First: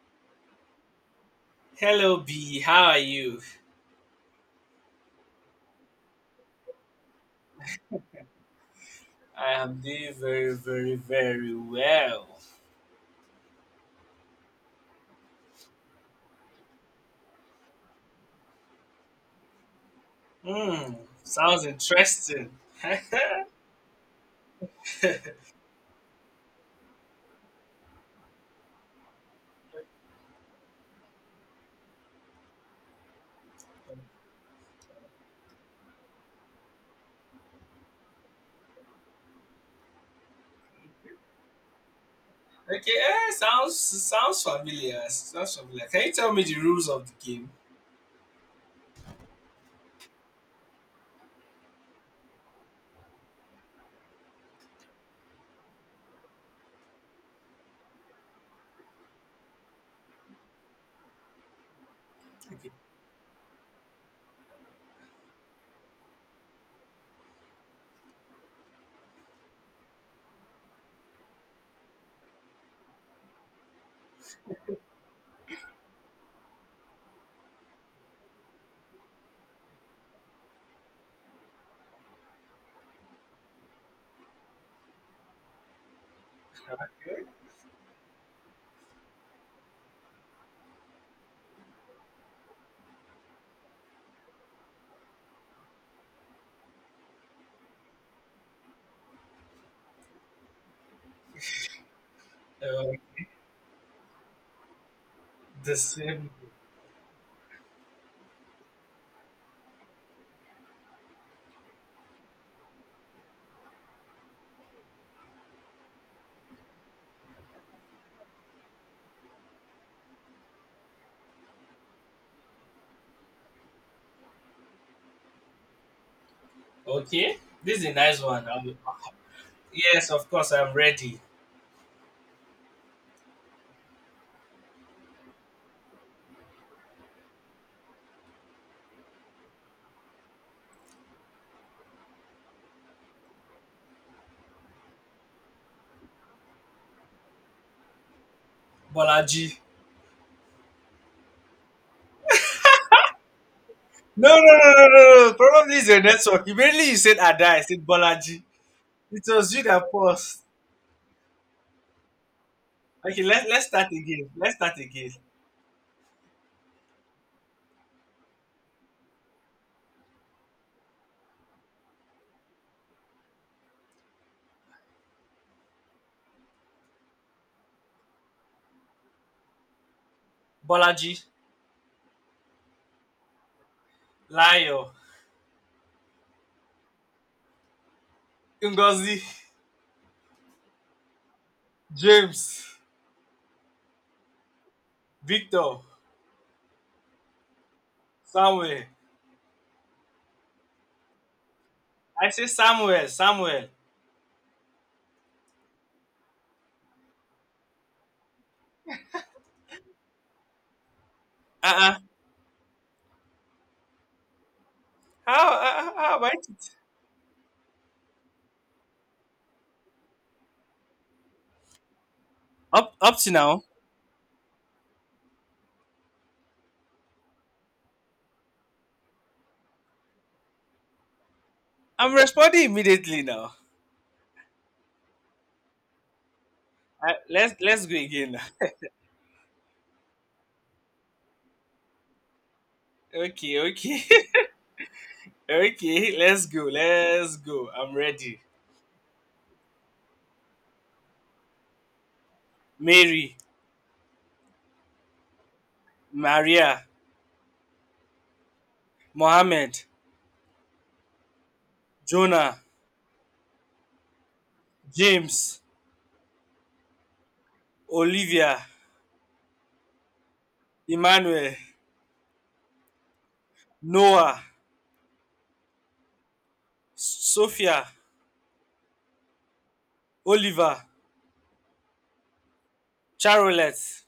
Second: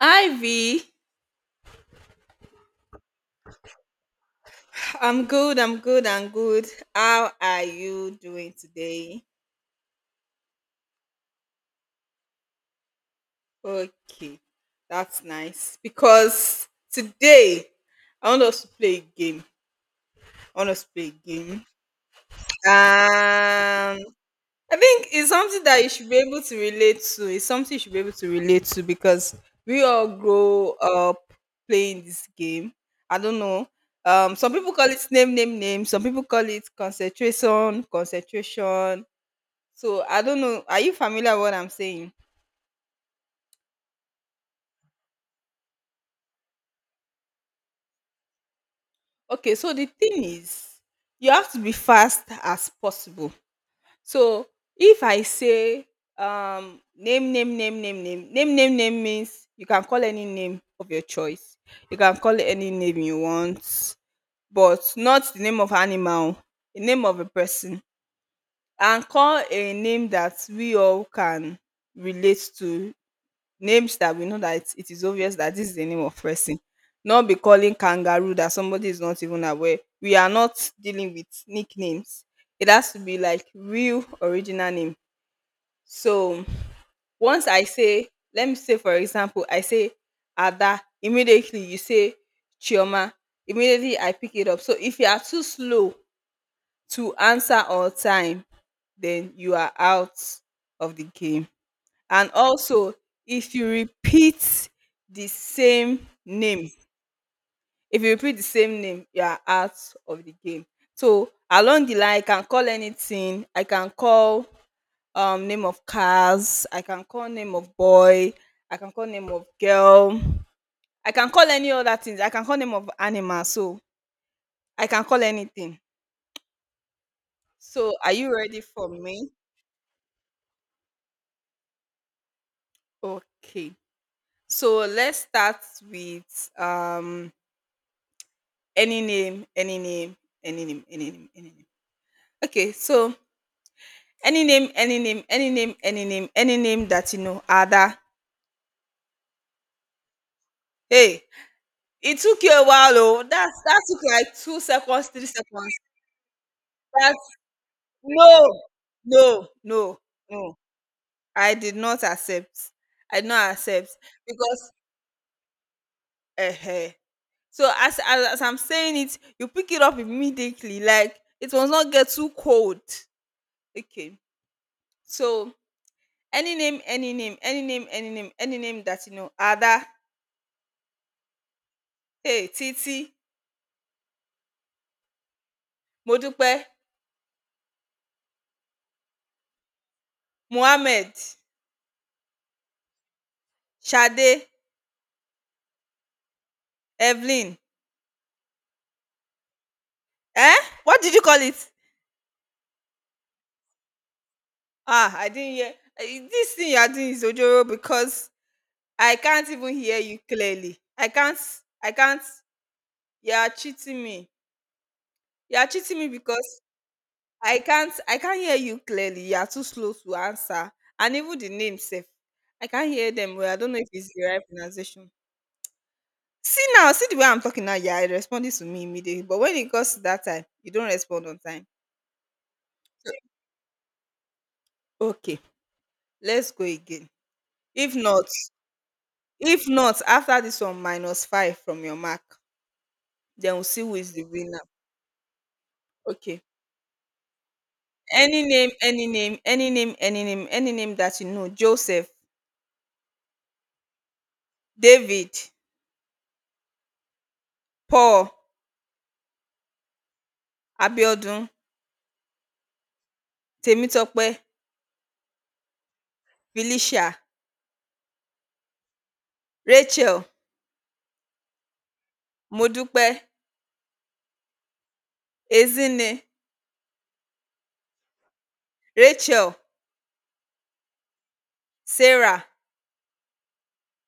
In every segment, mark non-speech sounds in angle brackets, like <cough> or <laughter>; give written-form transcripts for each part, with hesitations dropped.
Ivy, Hello, B. How are you? I'm good. How are you doing today? I am doing very, very, very well. Okay, that's nice. Because today, I want us to play a game. I want us to Hmm. play a Sounds game. interesting. <laughs> Okay. I think it's something that you should be able to relate to. It's something you should be able to relate to because we all grow up playing this game. I don't know. Some people call it name, name, name. Some people call it concentration, concentration. So I don't know. Are you familiar with what I'm saying? Eh, sounds familiar. Sounds familiar. Can you tell me the rules of the game? Okay, so the thing is, you have to be fast as possible. So if I say name, name, name, name, name, name, name, name means you can call any name of your choice. You can call it Okay. any name you want, but not the name of animal, the name of a person. And call a name that we all can relate to. Names that we know that it is obvious that this is the name of person. Not be calling kangaroo that somebody is not even aware. We are not dealing with nicknames. It has to be like real original name. So once I say, let me say for example, I say Ada, immediately you say Chioma. Immediately I pick it up. So if you are too slow to answer on time, then you are out of the game, and Uh, also if you repeat the the same same. name if you repeat the same name you are out of the game. So along the line I can call anything. I can call name of cars, I can call name of boy, I can call name of girl, I can call any other things, I can call name of animal. So I can call anything. Okay. This is a So are nice you one. ready I'm- for me? yes, of course. I'm ready. Okay, so let's start with any name, any name, any name, any name, any name. Okay, so any name, any name, any name, any name, any name that you know, Ada. Bolaji. Hey, it took you a while, oh. That took No, no, like two no, no, seconds, three no. No. seconds. Probably it's your network. Immediately you said That's Ada. I said Bolaji. no, It no, was you that no, paused. no. I did not accept. I Okay. did not Let's accept start again. Let's because start again. uh, so as I'm saying it, you pick it up immediately. Like it must not get too cold. Okay, so any name, any name, any name, any name, any name that you know. Ada, Bolaji, hey, Titi, Layo, Modupe, Ngozi, Mohammed, James, Sade, Victor, Evelyn. Samuel. Eh? What did you call it? I say Samuel, Samuel. Ah, I didn't hear. This thing you are doing is Ojoro because I can't even hear you clearly. I Uh-uh. can't. You are cheating me. You are cheating me How about because it? I can't hear you clearly. You are too slow to answer. And even the name, safe. I can't Up, hear up to them well. I now, don't know if it's the right pronunciation. See now, see the way I'm talking now, you are responding to me immediately. But when it comes to that time, you don't respond on time. I'm responding immediately now. Okay, let's go again. Let's If go not, again now. if not, after this one, minus five from your mark, then Okay, we'll see who okay, is the winner. <laughs> okay. Okay. Let's go, let's go. I'm ready. Any name, any name, any name, any name, any name that you know. Joseph, Mary, David, Maria, Paul, Mohammed, Abiodun, Jonah, Temitope, James, Felicia, Olivia, Rachel, Emmanuel, Modupe, Noah, Ezine, Sophia, Rachel, Oliver, Sarah, Charolette,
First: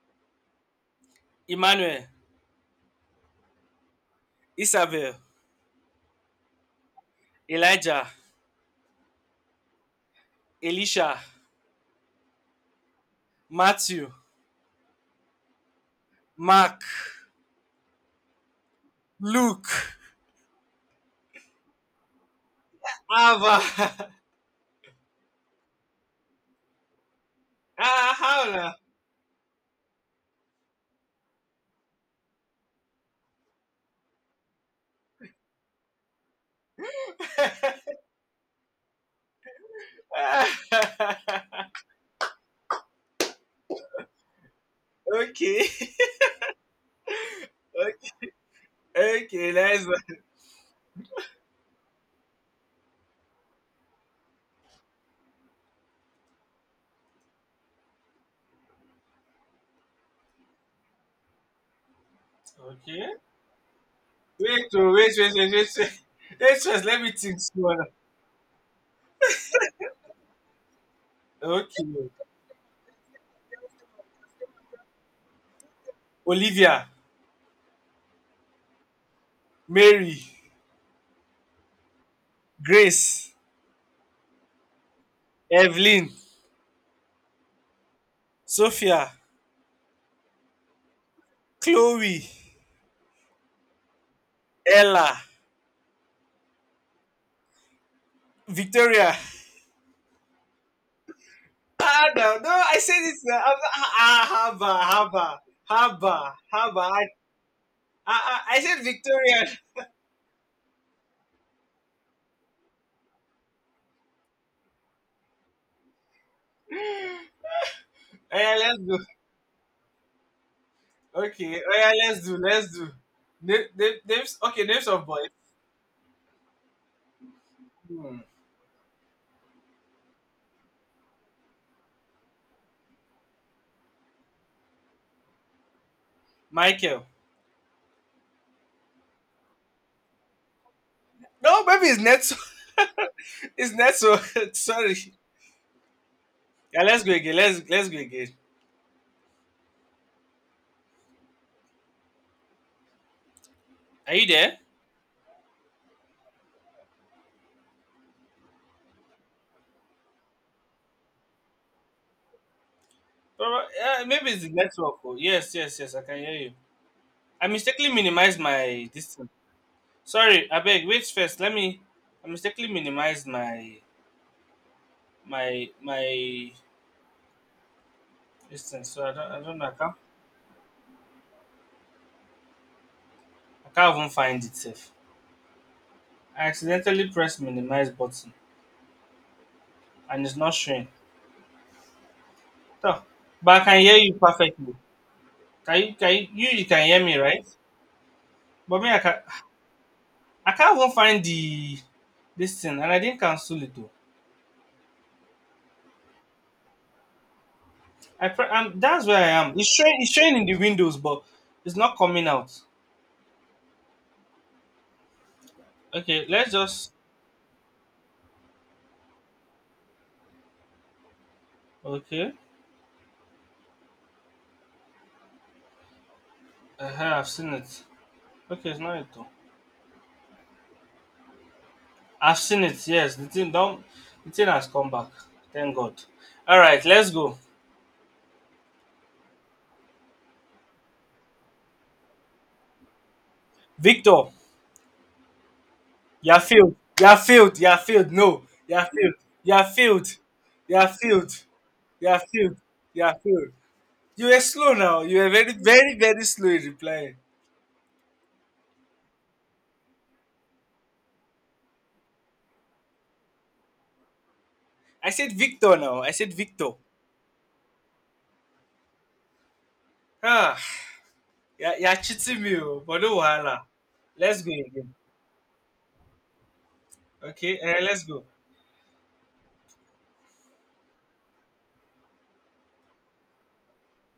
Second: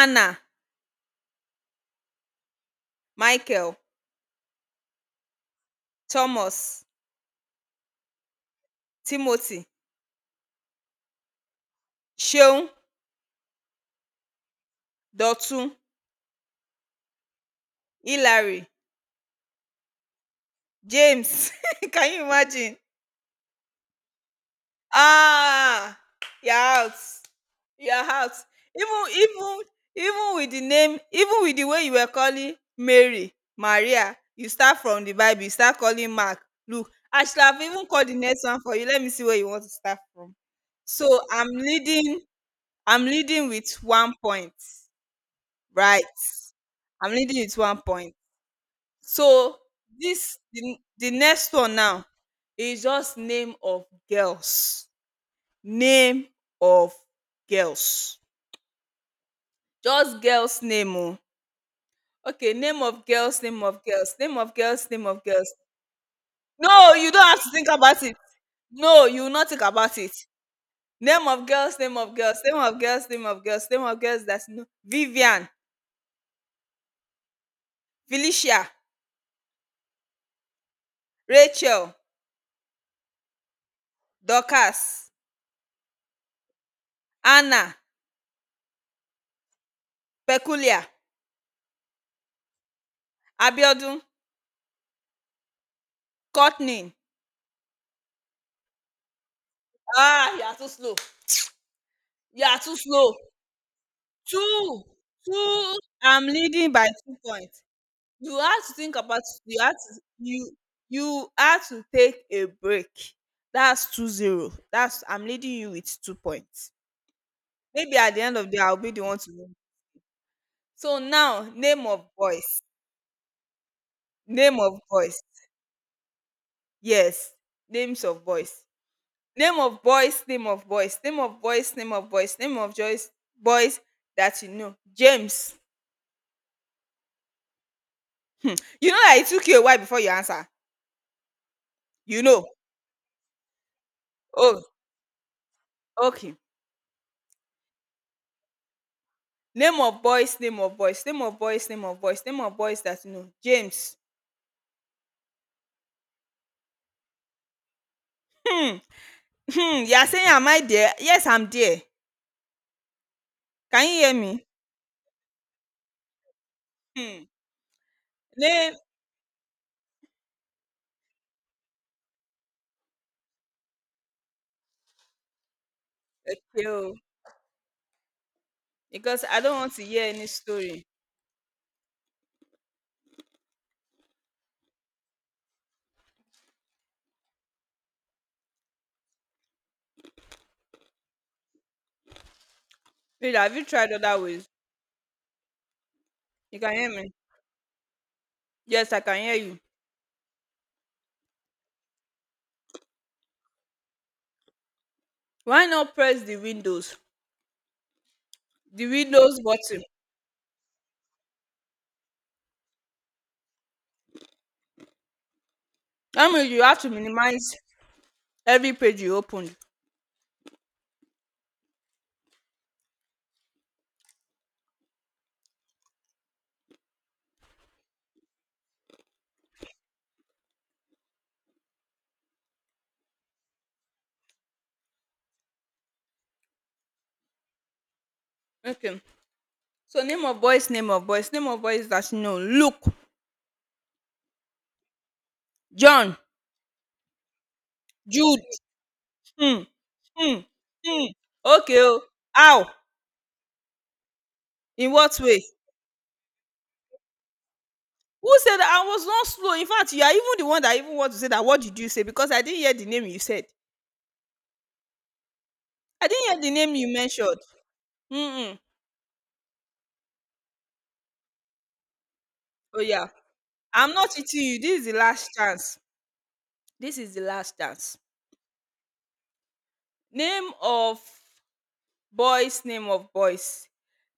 Anna, Emmanuel, Michael, Isabel, Thomas, Elijah, Timothy, Elisha, Ṣeun, Matthew, Dọ̀tun, Mark, Hillary, Luke, James. <laughs> Can you imagine? Ava. <laughs> Ah, you're out. You're Ah, out. how now? Even even with the name, even with the way you were calling Mary, Maria, you start from the Bible, you start calling Mark, Luke. I should have even called the next one for you. Let me see where you want to start from. So I'm leading with one point, <laughs> Okay. right? I'm leading with one point. Okay. Okay, So nice one. The next one now is just name of girls. Name of girls. Just girls name oh. Okay, name Okay. of girls, name of girls, name of Wait, girls, oh, name wait, of wait, wait, wait, girls. wait, wait. Wait first, No, let you me don't think have to think small. about it. No, you will not think about it. Name of girls, Okay. name of girls, name of girls, name of girls, name of girls that's no Vivian, Olivia, Felicia, Mary, Rachel, Grace, Dorcas, Evelyn, Anna, Sophia, Peculia, Chloe, Abiodun, Ella, Courtney, Victoria. ah, you are too slow. Ah, no, You no, are too I say slow. this. Ah, ah, Haba, Two, Haba, two. I'm Haba, leading Haba. by 2 points. You I have to said think about. Victorian. You have <laughs> to. You you have to take a break. That's 2-0. That's I'm leading you with 2 points. Maybe at the end Oh, of yeah, the day, I'll let's be the do. one to win. So now, Okay, oh, name yeah, of let's do, boys. let's do. Names, Name okay, of names of boys. boys. Yes, names Hmm. of boys. Name of boys. Name of boys. Name of boys. Name of boys. Name of boys. Boys that you know. James. Michael. You know that it took you a while before you answer. No, maybe it's You Netso. know. <laughs> It's Netso. <laughs> Oh, Sorry. okay. Yeah, let's go again. Let's go again. Name of boys, name of boys, name of boys, name of boys, name of boys that you know. James. Are you there? Hmm. Hmm. You are saying, am I there? Yes, I'm there. Can you Yeah, hear maybe it's me? the network. Oh. Yes, yes, yes. I can hear you. Hmm. I mistakenly minimized Name. my distance. Sorry, I beg. Wait first. Let me. I mistakenly minimized my Okay. Oh. distance, so Because I I don't don't know. Want to hear any story. I can't even find it safe. I accidentally pressed minimize button and it's not showing. So, Wait, have but you I can tried hear you other ways? perfectly. Can you, You you can can hear hear me? me, right? But me Yes, I I can can hear you. I can't even find the this thing, and I didn't cancel it though. Why not press the windows? I'm, The that's where I windows am. Button. It's showing in the windows, but it's not coming out. Okay, I let's mean, you have to just minimize every page you opened. okay. Uh-huh, I've seen it. Okay, it's not it though. I've seen it. Yes, the thing don't the thing has come back. Thank God. All right, let's go. Okay. So name of boys, name of boys, name of boys that you know, Luke, Victor, John, you're failed. You're failed. You're failed. No, Jude, you're failed. hmm, You're failed. hmm, You're hmm. failed. Okay o. You're failed. How? You're failed. You were slow In now. You what were way? very, very, very slow in replying. Who said that? I was not slow. In fact, you are even the one that even want to say that what did you say because I didn't hear the name you said. I said Victor now. I I didn't said hear the Victor. name you mentioned. Mm-mm. Ah, you're cheating me, Oh oh, but yeah. no wahala. I'm not Let's cheating go you. This is again. the last chance. This is the Okay, last eh, chance. let's go. Name of boys, name of boys.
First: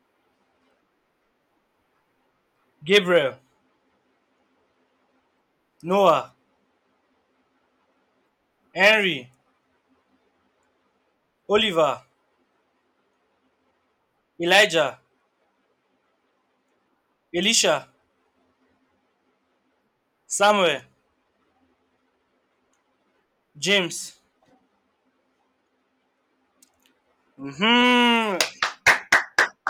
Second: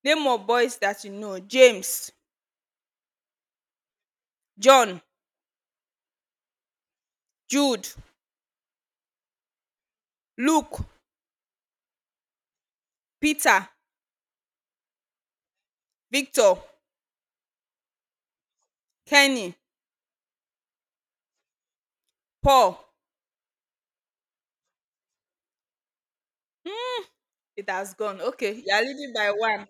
Name of boys that you know. James, Gabriel, John, Noah, Jude, Henry, Luke, Oliver, Peter, Elijah, Victor, Elisha, Kenny, Samuel, Paul. James. It has gone. Hmm. Okay, you are leading by 1.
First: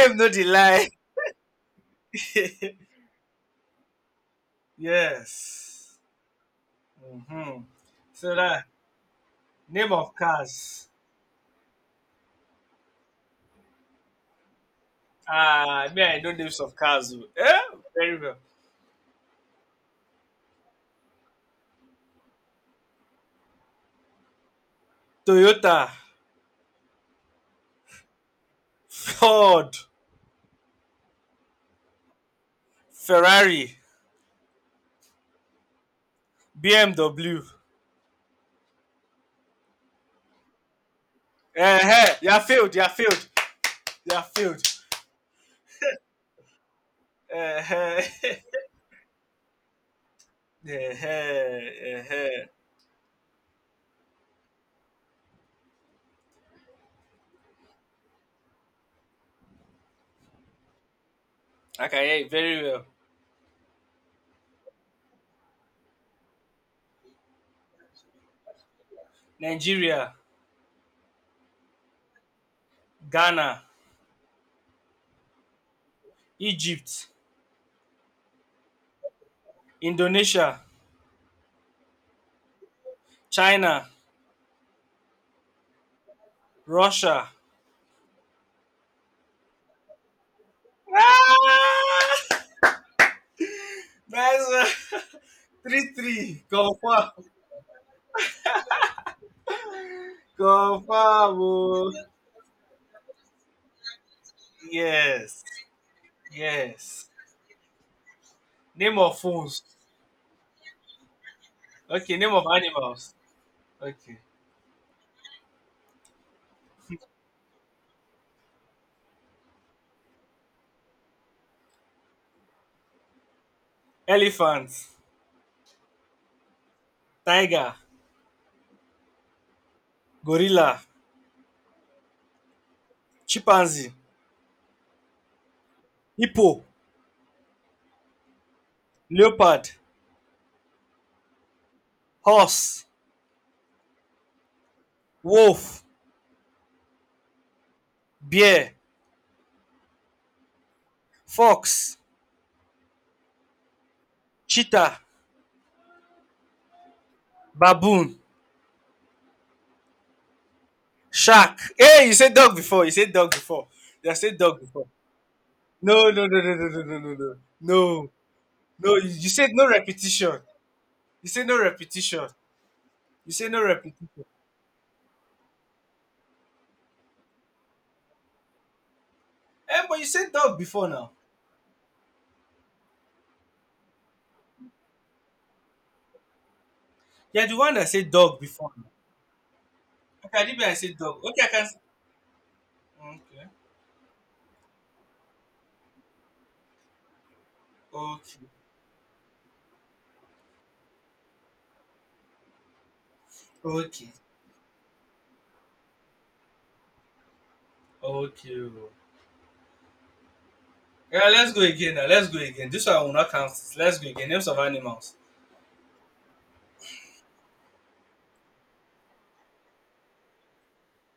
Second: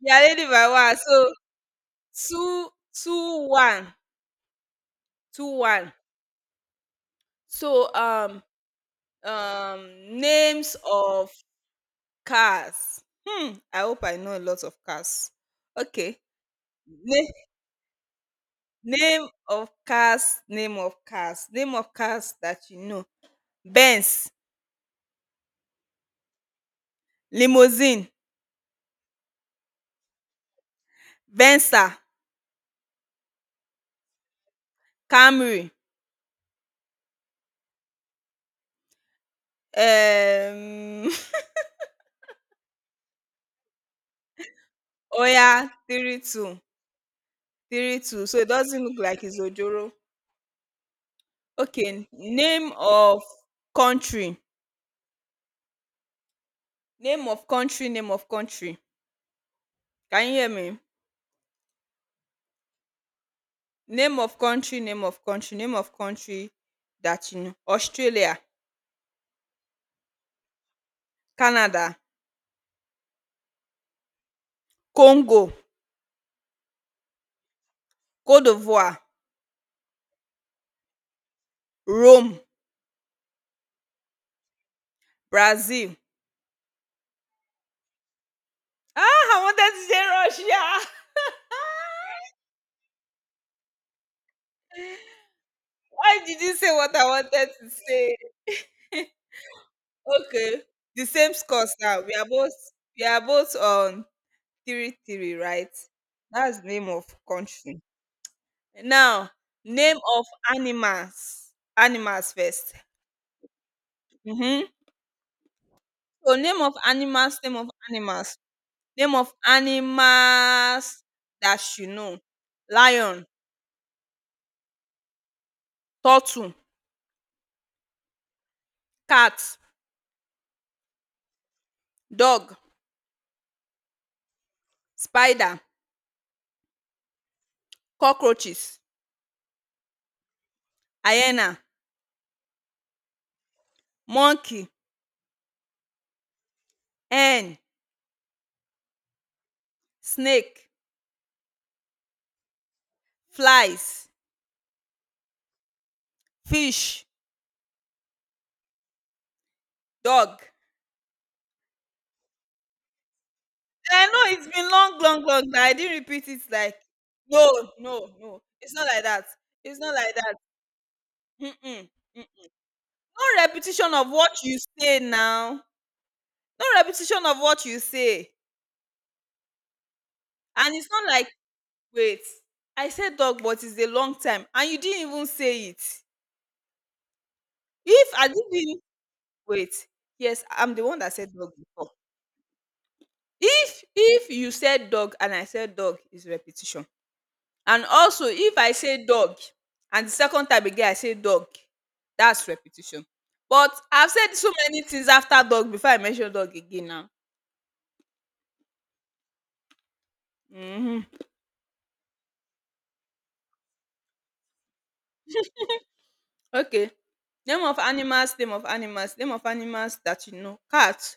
You are no leading by delay. 1. So, two, two, one, two, one. Yes. Yes. Hmm. So, So that name of names cars. of cars. Hmm, I hope I know a lot of cars. Ah, me Okay. I know names of cars. Na- Oh. Eh? Very well. name of cars, name of cars, name of cars that you know. Benz, Toyota, limousine, Ford, Venza, Ferrari, Camry. BMW. Um, Eh huh. You are failed. You are failed. You are failed. <laughs> Oya, 3-2. Eh Three huh. two, so it <laughs> doesn't look like it's ojoro. Eh huh. Eh Okay, huh. name of country. Name of country, name of country. Can you hear me? <laughs> I can hear you very well. Name of country, name of country, name of country that you know. Australia, Nigeria, Canada, Ghana, Congo, Egypt, Cote d'Ivoire, Indonesia, Rome, China, Brazil. Russia. Ah, I wanted to say Russia. <laughs> Ah! Nice one. <laughs> Three Why did three. you say what I Confirm. wanted to say? Okay. Confirm. The same scores Oh. now. We are both on three three, Yes. right? That's the name of Yes. country. Name of Now, phones. name of animals. Okay, Animals name of first. animals. Okay. Mm-hmm. So name of animals, name of animals, name of animals that you know. Lion, Elephant, turtle, tiger, cat, gorilla, dog, chimpanzee, spider, hippo, cockroaches, leopard, hyena, horse, monkey, wolf, hen, bear, snake, fox, flies, cheetah, fish, baboon. dog. Shark. Hey, you said dog before. You said dog before. And I You know said it's dog been before. Long that I didn't No, no, repeat it no, no, no, like no, no, no, no. no, no, No, no. It's not no. like You, that. you said no It's not like that. repetition. You said no Mm-mm. Mm. repetition. You No said no repetition repetition. of what you say now. No repetition of what you say. Eh, but you said dog And before it's not now. like, wait, I said dog, but it's a long time. And you didn't even say it. You're the one that If said I dog before didn't now. wait, Okay, yes, I I'm the said one that dog. said Okay, I dog can. Before. Okay. If you said dog and I said dog is repetition. And also Okay. if I say dog and the second time again I say dog, that's repetition. But Okay. I've said so many things after dog before I mention dog again now. Okay. Oh. Mhm. Yeah, let's go again now. Let's go again. This one will not count. Let's go again. Names of animals. Okay. Name of animals, name of animals, name of animals that you know. Cat,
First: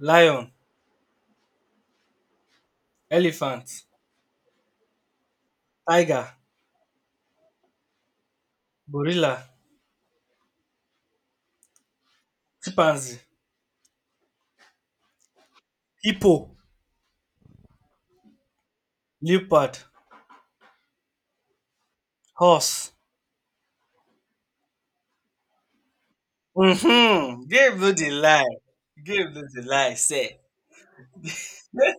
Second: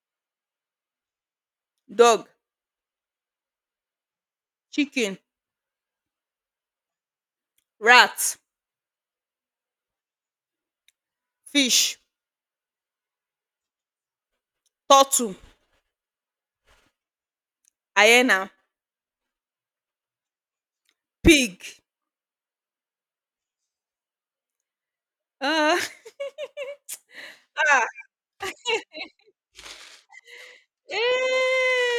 Lion, dog, elephant, chicken, tiger, rat, gorilla, fish, chimpanzee, turtle, hippo. hyena, Leopard, pig. horse. Uh, Mm-hmm. <laughs> Give ah, you the lie. Give you the lie, say. eh. <laughs> I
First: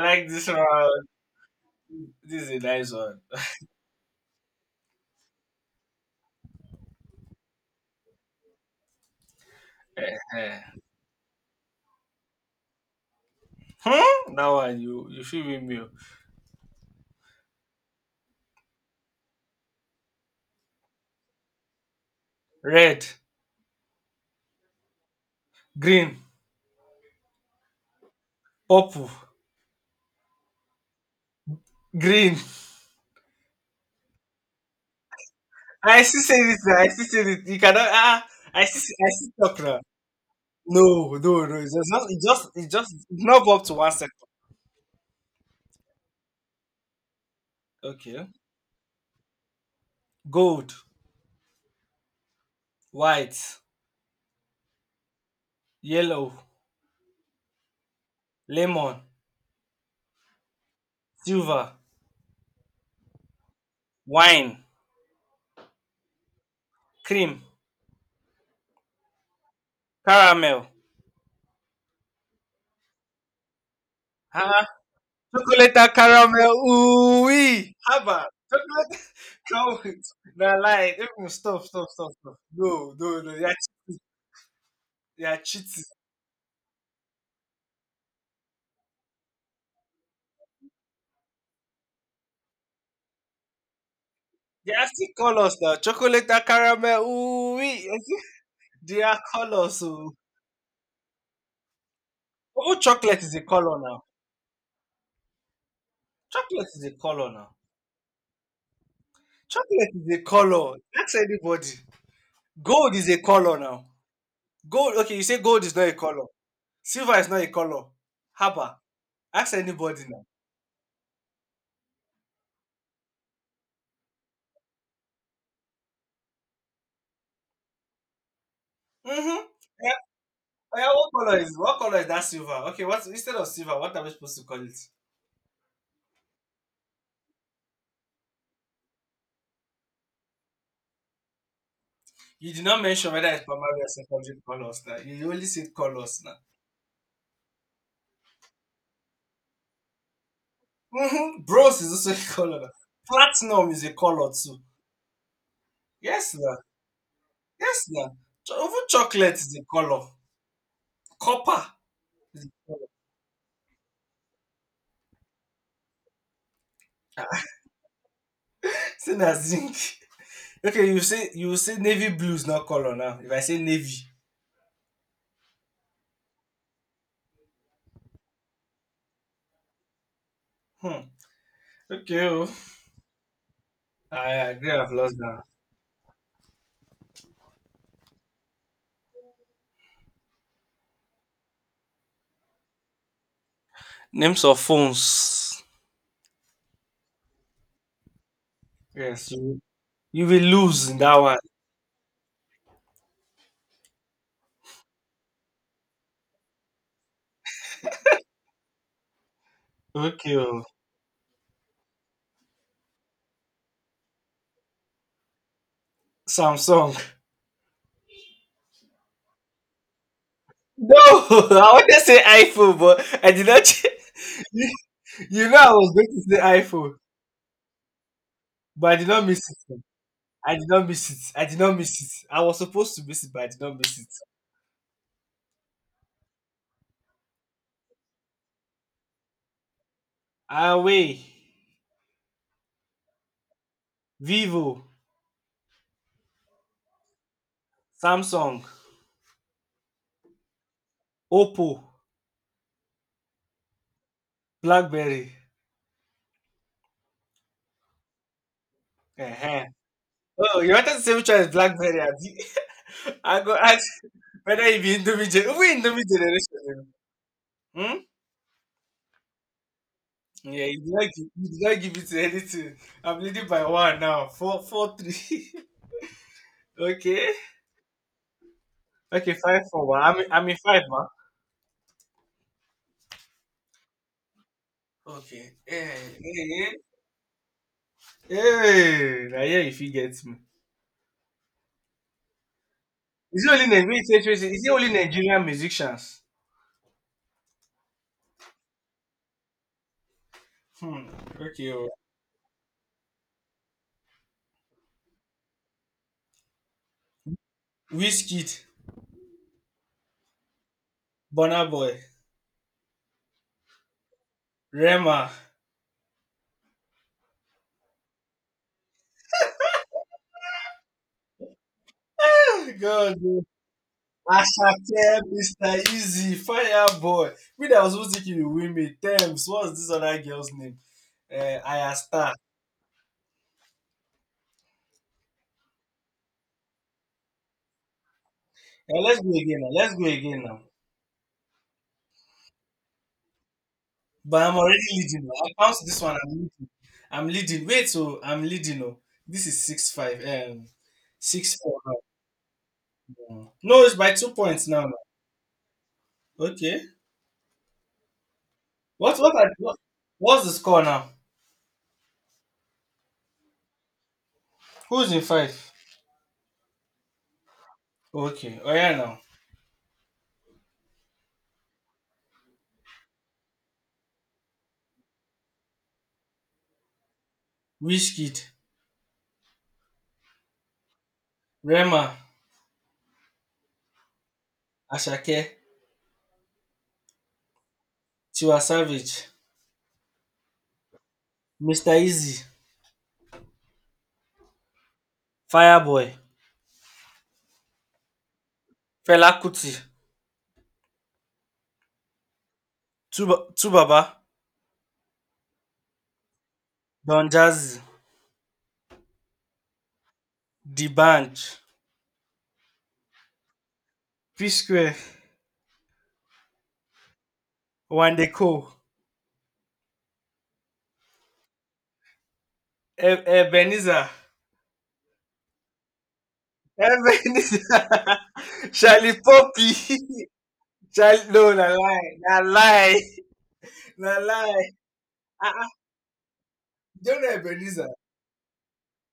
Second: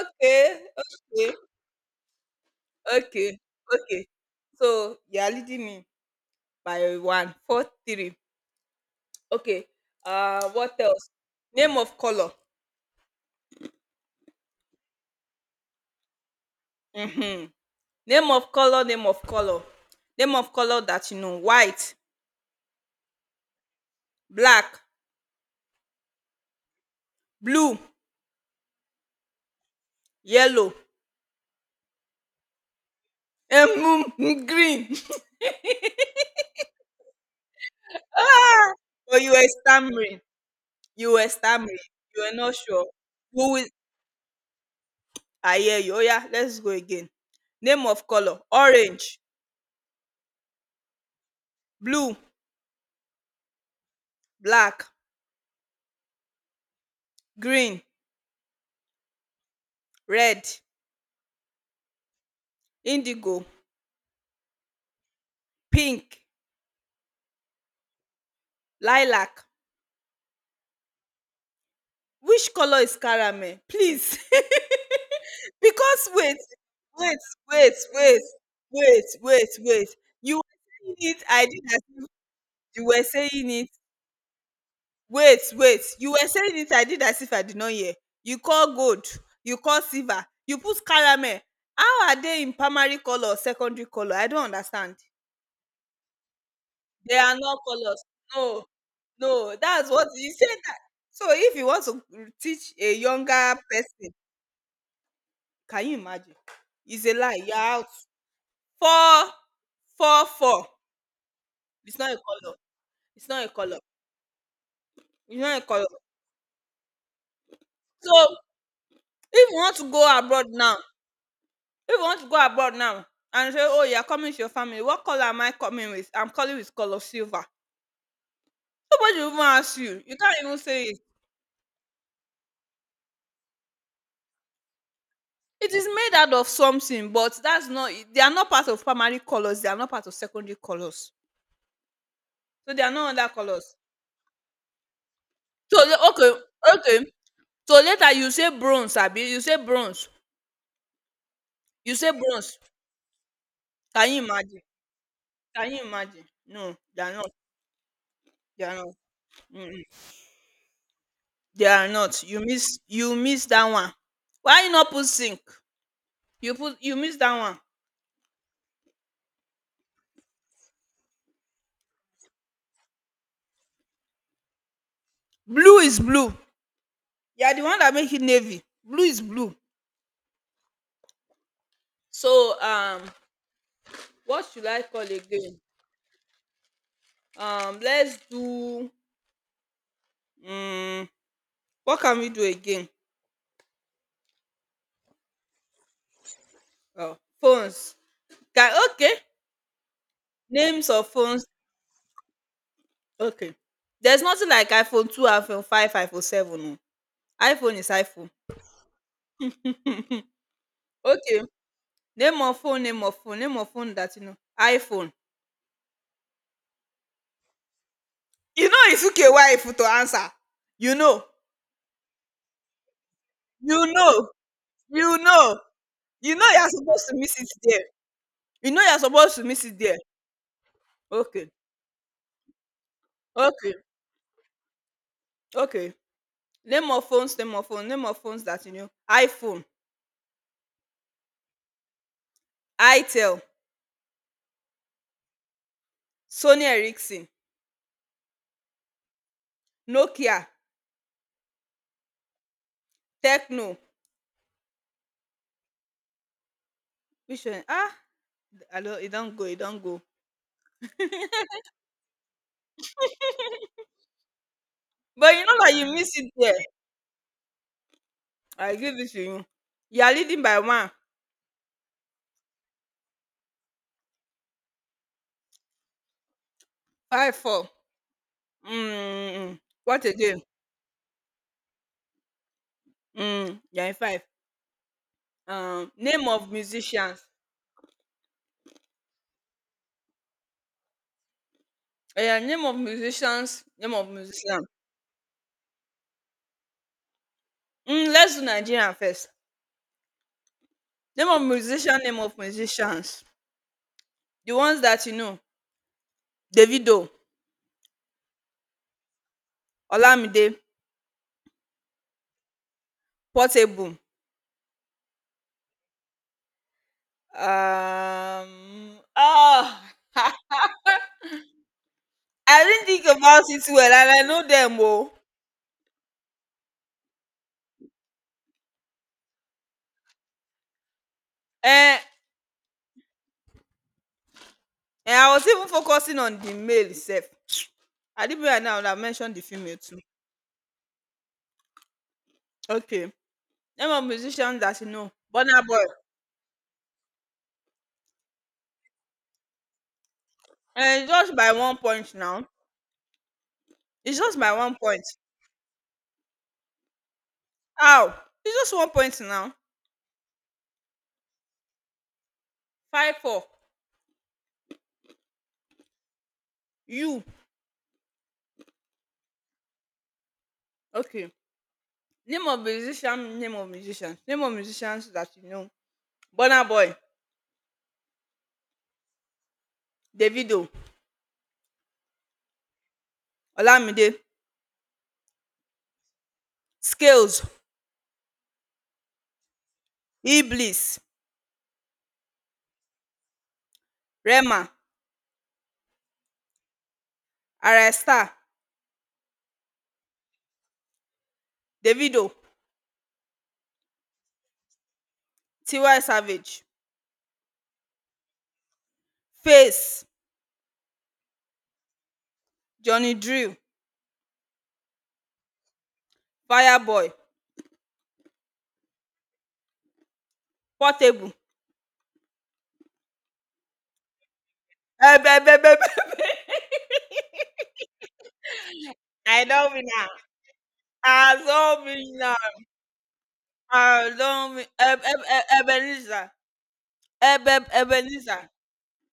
like this one. okay, This is a nice one. okay, <laughs> okay. So you are leading me. By one. 4-3. Okay. Eh, What else? Name of color. hmm? That one you feel with me. Oh. Mm-hmm. Name of color. Name of color. Name of color that you know: white, Red, black, green, blue, purple, yellow, green. um, green. I still say this. I still say this. You cannot. <laughs> Ah, ah. Ah! I But you still were talk now. stammering. No, You were no, no. It's stammering. just it You were just not it sure. just It's not Who up will? to 1 second. I hear you. Oh yeah. Let's go again. Name of Okay. color: orange, Gold, blue, white, black, yellow, green, lemon, red, silver, indigo, wine. pink, Cream, lilac. caramel. Which color is caramel? Please. <laughs> Uh-huh. Chocolate Because caramel. wait, Ooh wait, wee. wait, Haba, chocolate. <laughs> Come wait. with. You were Nah, lie. saying it, Mm, I stop, did as stop, if stop, stop. you No, were no, no. saying it. You're Wait, wait. cheating. You were saying it, I did as if I did not hear. You call gold, you call silver, you put caramel. How are they in primary color or secondary color? I don't They are understand. still us now. Chocolate caramel. They are Ooh, not wee. colors. <laughs> No, They are no, colors. that's what So, you said. That. So if you want to teach oh, a chocolate is a younger color now. person. Can you imagine? Chocolate is a It's a color lie. now. You're out. Four, Chocolate is a four. color. That's anybody. It's not a call-up. Gold is a It's not a color call-up. now. Gold. Okay, you say It's not gold a is not call-up. a color. Silver is not a color. So Haba. if Ask you want to anybody go now. abroad now, if you want to go abroad now and say, oh, you're coming with your family, what color am I coming with? I'm calling with color silver. Nobody will even Mm-hmm. ask Yeah. you. You can't even Oh, say yeah, it. what color is that silver? Okay, what instead of silver, what are we supposed to call it? It is made out of something, but that's not. They are not part of primary colors. They are not part of secondary colors. You did So not they are mention not under whether it's colors. primary or secondary colors. Now you only said So colors okay, now. okay. So later you say bronze, Abi. You say bronze. Mm-hmm. Bros is You say also <laughs> a bronze. color now. Platinum is a Can you color too. imagine? Can you imagine? Yes, now. No, they are not. Yes, now. They are Even not. chocolate is a Mm-mm. color. Copper, They are not. You <laughs> miss. You miss that one. Why you not put zinc? You put. You miss that one. same as zinc. <laughs> Okay, you say navy blue is not color now. If I say navy, Blue is blue. You are the one that make it navy. Blue is blue. hmm. Okay, oh. So I what should agree. I I've call lost that. again? Let's do. Um, what can we do again? Names of phones. Oh, phones. Okay. Yes. You will lose Names in of that one. phones. Okay. There's nothing like iPhone 2, iPhone 5, iPhone 7. Oh. iPhone is iPhone. Okay, oh, Okay. Name of phone, name of phone, name of phone that you know. iPhone. Samsung. You know it took a while to answer. You No, <laughs> know. I wanted to say iPhone, but I did not. You know. You <laughs> You know, know. I was going to You say know you're iPhone, supposed to miss it there. You know but I you're did not supposed miss to miss it it. there. I did not miss it. I Okay. did not miss it. I was supposed to miss it, but I did Okay. not miss it. Okay. Name of phones, name of phone, name of phones that you know. iPhone, Huawei, itel, Vivo, Sony Ericsson, Samsung, Nokia, Oppo, Techno. BlackBerry. Which one? Ah, I don't, it Uh don't go, it huh. don't go. Oh, you wanted to say which one is BlackBerry, abi? <laughs> I go ask whether you be Indomie But you generation. know Who that be you Indomie miss it there. generation? Hmm? I give it to you. You are leading by Yeah, one. You did not give it to anything. I'm leading by one now. Four, four, three. <laughs> Okay. 5, 4. Okay, Mm. five for one. What again? I'm in five, man. Mm. You're in 5. Okay. Hey, Name of hey, musicians. hey. Now here if you get me. Yeah, name of Is it musicians. only Name of Nigerian? Is musician. it only Nigerian musicians? Mm, let's do Nigerian first. Hmm. Name of Okay. Oh. musician. Name of musicians. The ones that you know: Davido, Wizkid, Olamide, Burna Boy, Portable. Rema. Oh, <laughs> I <laughs> didn't God. think Oh. about it well, and I know them. Oh, Asake, Mr. Easy, Fireboy. Me that was supposed to kill you, Wimmy, Thames. What's this other girl's name? Eh. Ayasta. And I was even focusing on the male itself. <tsk> I didn't realize now that Now I let's go mentioned the again now. female Let's too. go again now. Okay. Name of But I'm musicians already that you know. leading now. I Burna count Boy. this one. I'm leading. I'm leading. Wait, so I'm leading. Oh, this is 6-5. Eh, just by six 1 four. point now. now. No, it's by It's two just by points 1 now. Now. point. Okay. How? It's just 1 point What, are, now. what what's the score now? 5-4. Who's in five? You. Okay. Oh yeah now. Okay. Name of musician, name of musicians. Name of musicians that you know. Burna Boy. Wishkid, Davido. Rema, Olamide. Ashake, Scales. Tiwa Savage, Iblis. Mr. Easy, Rema. Fireboy, Arrestar. Fela Kuti, Davido. Tubaba, T.Y. Savage. Don Jazzy, Face. The Band, Johnny Drill. P Square, Fireboy. Wandeko, Portable. E- Ebenezer, Eh, be, be. Ebenezer, <laughs> <laughs> Charlie I love you Poppy, now. Charlie, no, I love you. na lie, <laughs> na Pardon lie. me, Eb Eb E Uh-uh. Ebenezer, Do you know Eb Eb Ebenezer? Ebenezer,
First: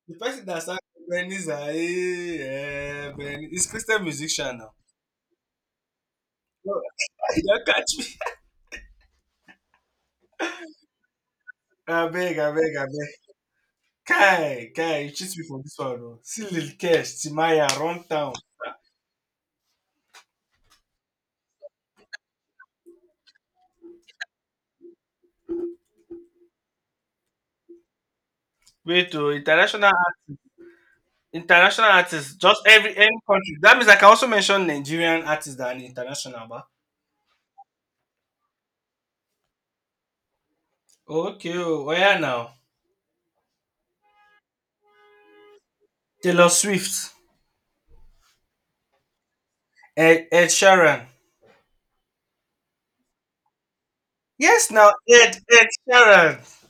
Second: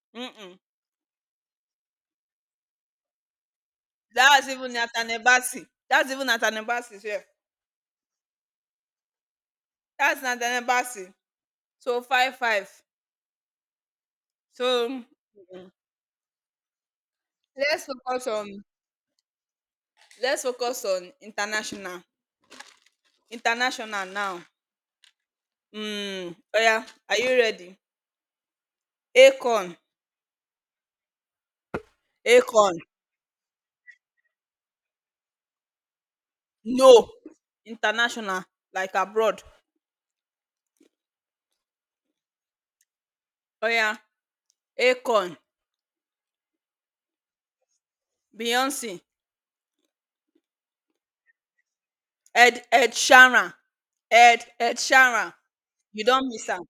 The person mm-mm, that sang Ebenezer, eh, he's Christian that's musician now. even Nathaniel Bassey, that's even Nathaniel No, Bassey sef, <laughs> you don't catch me. that's Nathaniel Bassey, <laughs> so I beg, I 5-5. beg, I beg. So, Kai, Kai, you cheat me for mm-mm, this one. Oh. See Lil Kesh, Timaya, let's focus Runtown. on let's focus on international now. Mm, oya, are you ready? Wait, oh, Akon, international. International artists, just Akon, every any country. That means I can also mention Nigerian artists that are international, but no, international like abroad. okay, oh, where now? Oya, Akon, Taylor Swift, Beyonce, Ed Sheeran. Ed Ed Sheeran. Ed Yes, Ed now Sheeran. Ed Ed You don't Sheeran, miss am.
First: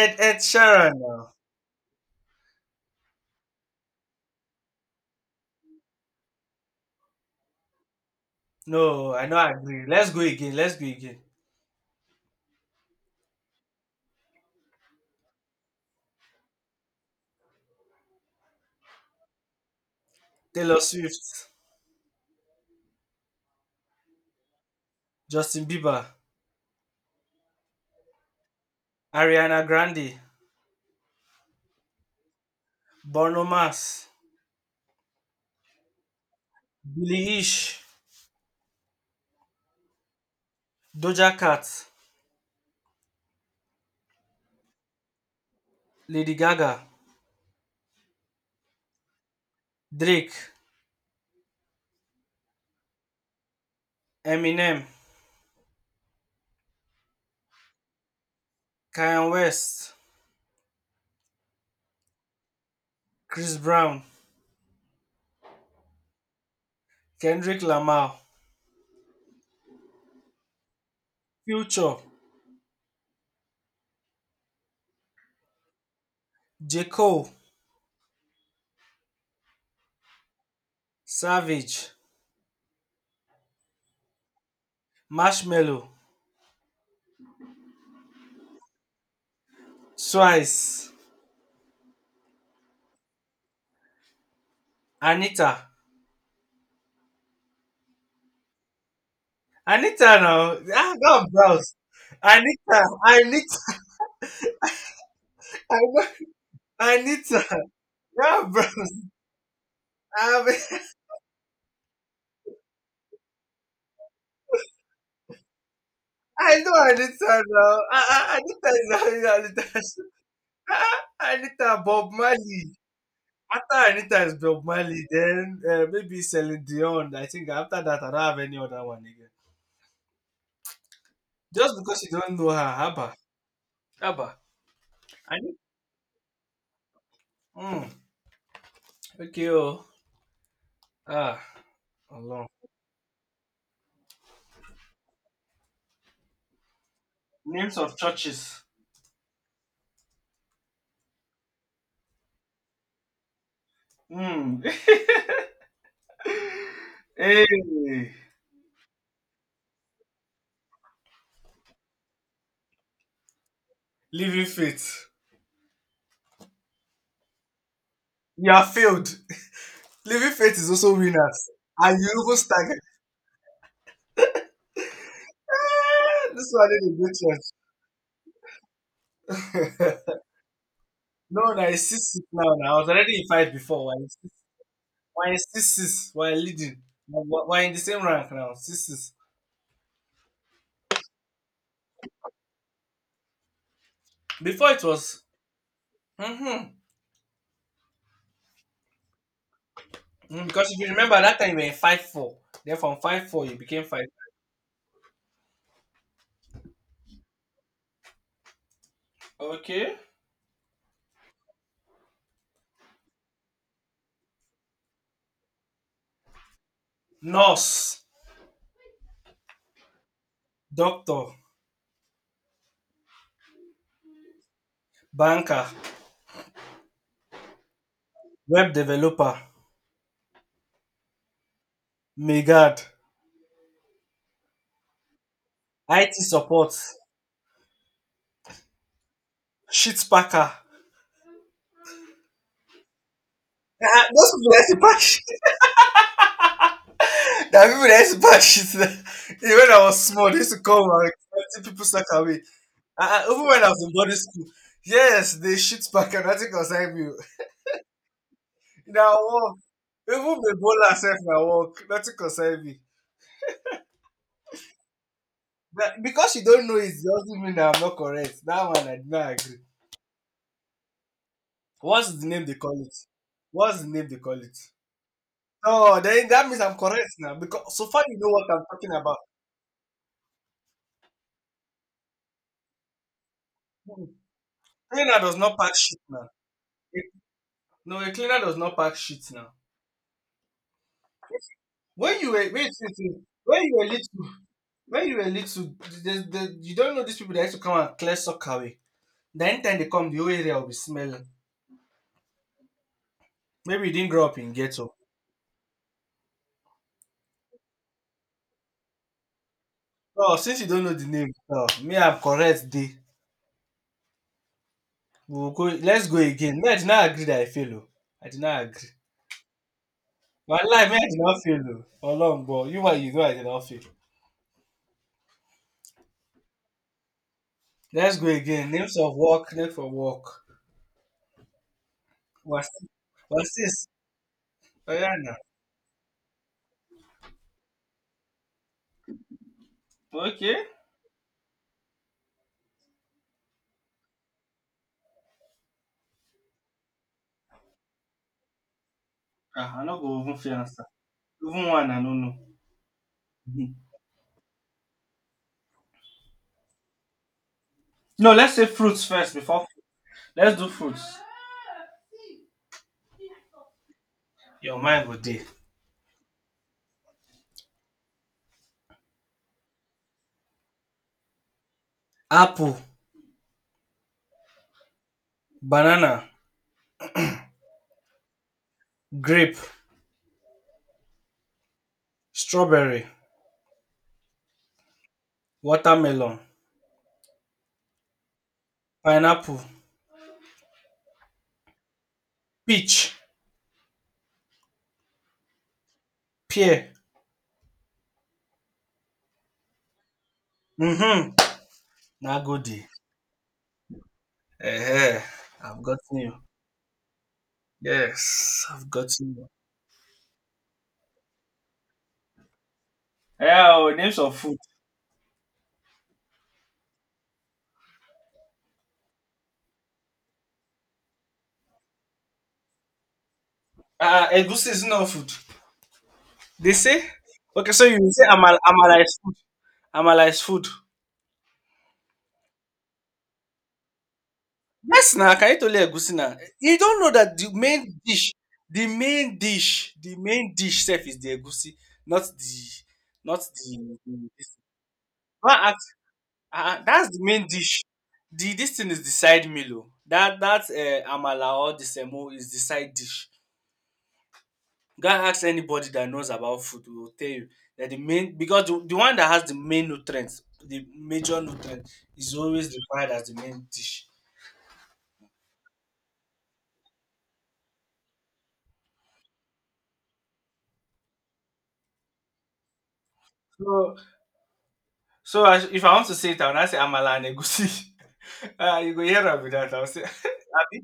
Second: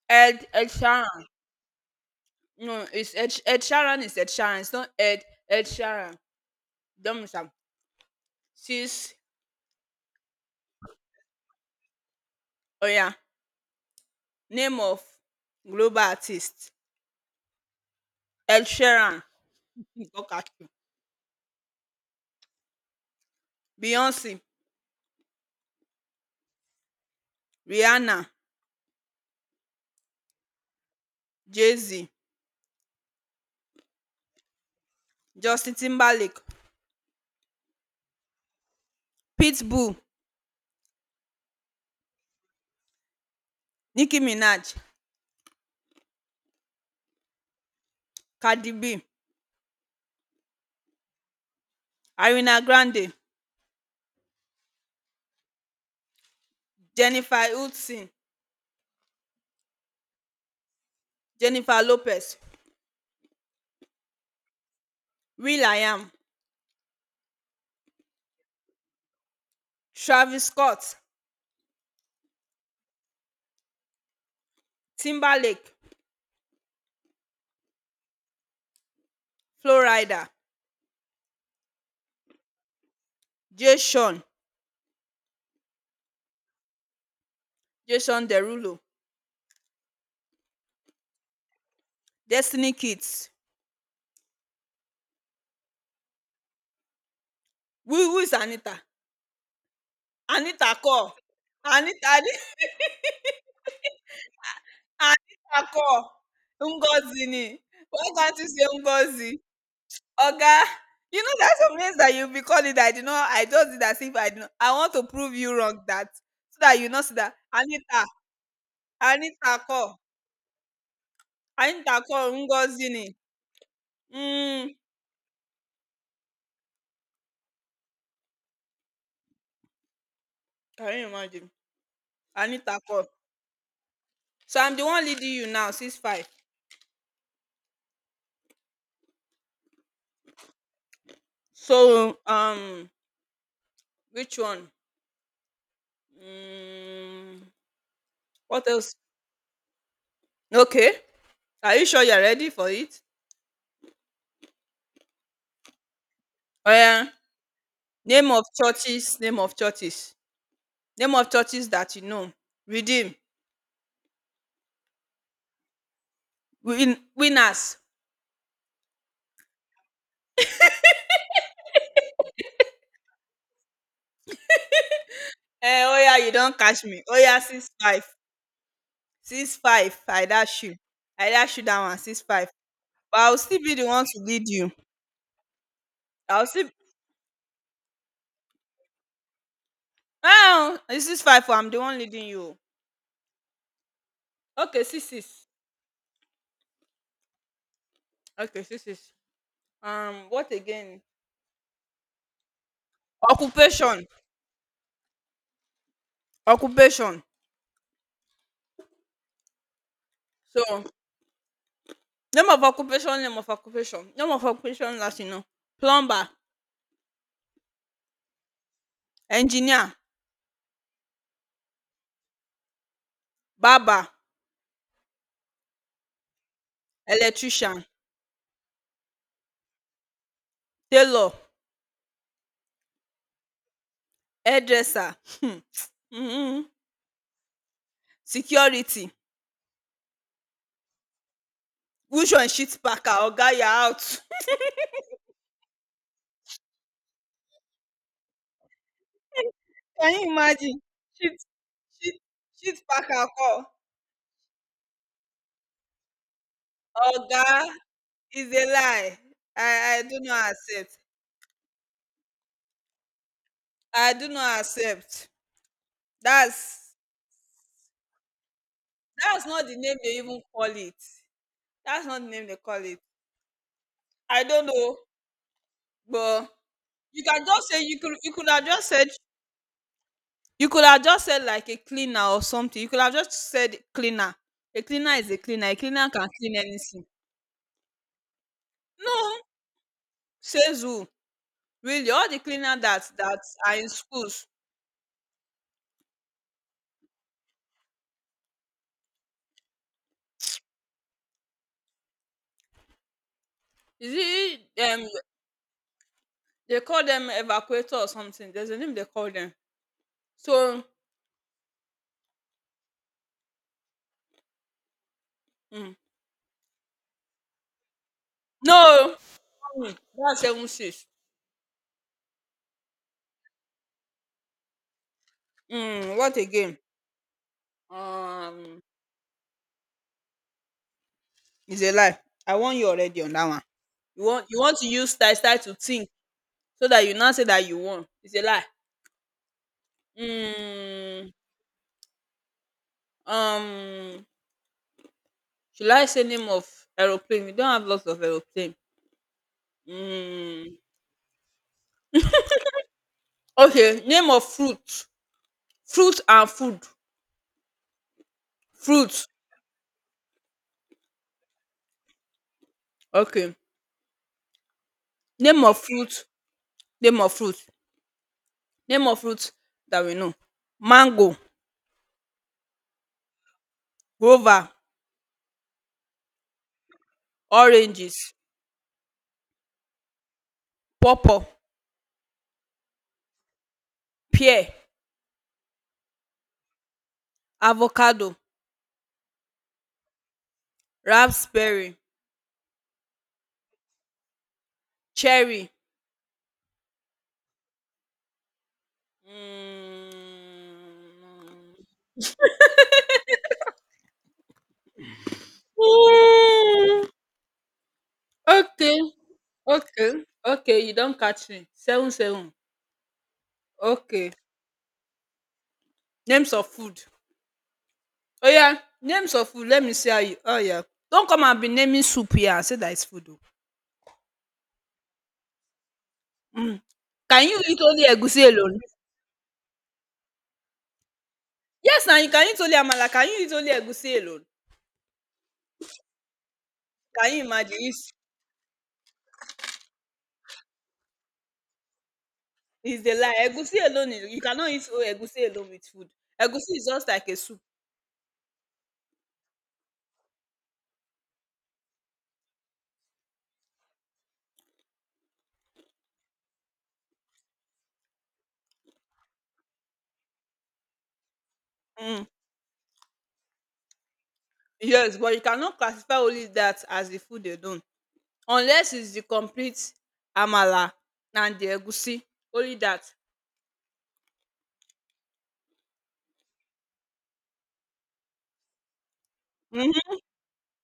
Ed Ed Ed Ed Sheeran. Sheeran. Now, No, it's Ed Ed Sheeran is Ed Sheeran. It's not Ed Ed Sheeran. Don't miss am. no, Sis I know, I agree. Let's go again. Let's go again. oya name of global artist. Ed Sheeran im don catch you. Taylor Swift, Beyonce, Justin Bieber, Rihanna, Ariana Grande, Jay-Z, Bruno Mars, Justin Timberlake, Billie Eilish, Pitbull, Doja Cat, Nicki Minaj, Lady Gaga, Cardi B, Drake, Ariana Grande, Eminem, Jennifer Hudson, Kanye West, Jennifer Lopez, Chris Brown. will.i.am, Kendrick Lamar, Travis Scott Future, Timberlake, J. Cole, Flo Rida, Savage, Jason, Marshmello, Jason Derulo, Twice, Destiny Kids. Anita. Who is Anita? Anita now. Anita Ah, kọ́. God bless. Anita <laughs> ni Anita, Anita, Anita I kọ́. know Ngozi Anita, ni. Why can't yeah, you say bless. Ngozi? I Oga, mean, you know there are some names that you be calling that I did not I just did as if I did not I want to prove you wrong that so I know that you know so that Anita now. Anita, Ah, ah, Anita is Anita Anita. kọ́. <laughs> Ah, Anita Anita Bob kọ́ Marley. Ngozi ni. After Anita is Mm, Bob Marley, then maybe Celine Dion. I think after that, I don't have any other one again. can you imagine? Just because you don't know her, Anita kọ́. Abba. Abba, So I'm the one leading I you need. now, 6-5. Mm, okay, oh. Ah, So Allah. Which one? Mm, Names of churches. what else? Okay. Are you sure you're ready for it? Mm. <laughs> Oh yeah. Hey, Name of churches. Name of churches. Name of churches that you know. Redeem. living faith. Winners. You are failed. <laughs> Living faith is also winners. And you even stagger. Eh, oh yeah, you Eh, this don't one catch didn't me. Oh yeah, good 6-5. 6-5. church. I dash you. <laughs> I No, dash na you that it's one. six Six six five. now. Na I was already But in I'll five still be the before. Why one it's to six? lead you. Why it's 6-6? Why I'll still. leading? Why in the same rank now? 6-6. Oh, this is five. Oh, I'm the one leading you. Before Okay, it six was. six. Mm-hmm. Okay, 6-6. Mm, What because if you again? remember that time you were in 5-4. Then from 5-4 you became 5. Occupation. Occupation. Okay. So, name of occupation, name of occupation. Name of occupation last you know. Plumber, Nurse, engineer, doctor, barber, banker, electrician, web developer, tailor, megad, hairdresser, hmm, IT mhm, support, security. sheet packer. Which one, shit packer or guy, you Ah, out? those people that used to pack shit. <laughs> There are people that used to pack shit. <laughs> Even when I <laughs> was Can small, you they used to imagine? come and Shit, empty people sack shit, away. shit Ah, packer ah, even when call. I was in boarding school, yes, they shit pack and nothing concern me. Oga is a Now lie. work, I do even not the bowler accept. self na work, nothing concern me. I do not accept. But because you don't know, That's it doesn't mean that I'm not correct. That one I did not That's agree. not the name they even call it. That's What's not the the name name they they call call it? it. What's the name they call I it? don't know, Oh, then that but means I'm correct you now can just because say so far you know what I'm talking about. you could have just said like a cleaner or something. You could have just said cleaner. A cleaner Cleaner is does a not cleaner. pack A shit cleaner can now. clean anything. A- No, a cleaner does not pack No, shit now. says who? Really, When all you were the Wait, wait, cleaner that wait. that are in schools. When you were little, you don't know these people that used to come and clear sock away. The anytime they come, the whole area will be smelling. Maybe you didn't Is grow up in it ghetto. um they call them evacuator or something? There's a name they call them. Oh, since you So don't know the name, oh, me I'm correct. D. We'll go. mm. Let's go again. Me, I did not agree that I fail, oh. I did not agree. no, that's seven Wallahi, me I six. did not fail o. Ọlọ́run gbọ́, you and you know I did not fail. What again? Let's go again. Um Names of work, name for work. It's a lie. I What's warn you already on that what's one. this? You want to Oya use na. style style to think so that you now say that you won. It's a lie. Okay. Mm, um, should I say name of aeroplane? We don't have lots of aeroplane. Ah, I no go even fit Mm, answer. Even one I no know. Mhm. okay, name of fruit. Fruit and food. No, let's say fruits Fruit. first before let's do fruits. Okay. Your mind go dey. Name of fruit. Name of fruit. Name of fruit that we know. Mango, Apple, guava, banana, oranges, grape, pawpaw, strawberry, pear, watermelon, avocado, pineapple, raspberry, peach, cherry, pear. Mm. Mm-hmm. Na go dey. Eh, eh, I've gotten you. Mm. Yes, I've Okay, gotten you. okay, okay, you don catch me. 7-7. Yeah, oh, names Okay. of food. Names of food. Oya, names of food. Let me see how you oya. Don't come and be naming soup here and say that it's food oo. Ah, egusi is not food. They Mm. say Can you okay, eat so you only say egusi amala, alone? amala is food. Amala is food. Yes na, you can eat only amala. Can you eat only egusi alone? Yes, now can you tell egusi now? You don't know Can that you the imagine? main It's dish, the main dish, the main dish self is the egusi, not the, it's a not lie. Egusi the. alone The is you this. cannot eat o egusi Don't alone with ask- food. Ah, Egusi ah, is just that's the like a main soup. dish. The this thing is the side meal, oh. That that amala or the semo is the side dish. You can ask anybody that knows about food, they will tell you that the main because the one that has the main nutrients, the major nutrient, Mm. is always required as the main dish. Yes, but you cannot classify only that as the food alone unless it's the complete amala and the egusi. Only that. So, so I, if I want to say it, I will not say amala and egusi. <laughs> Ah, you go hear am with that. I will say, <laughs> Mhm, Abi,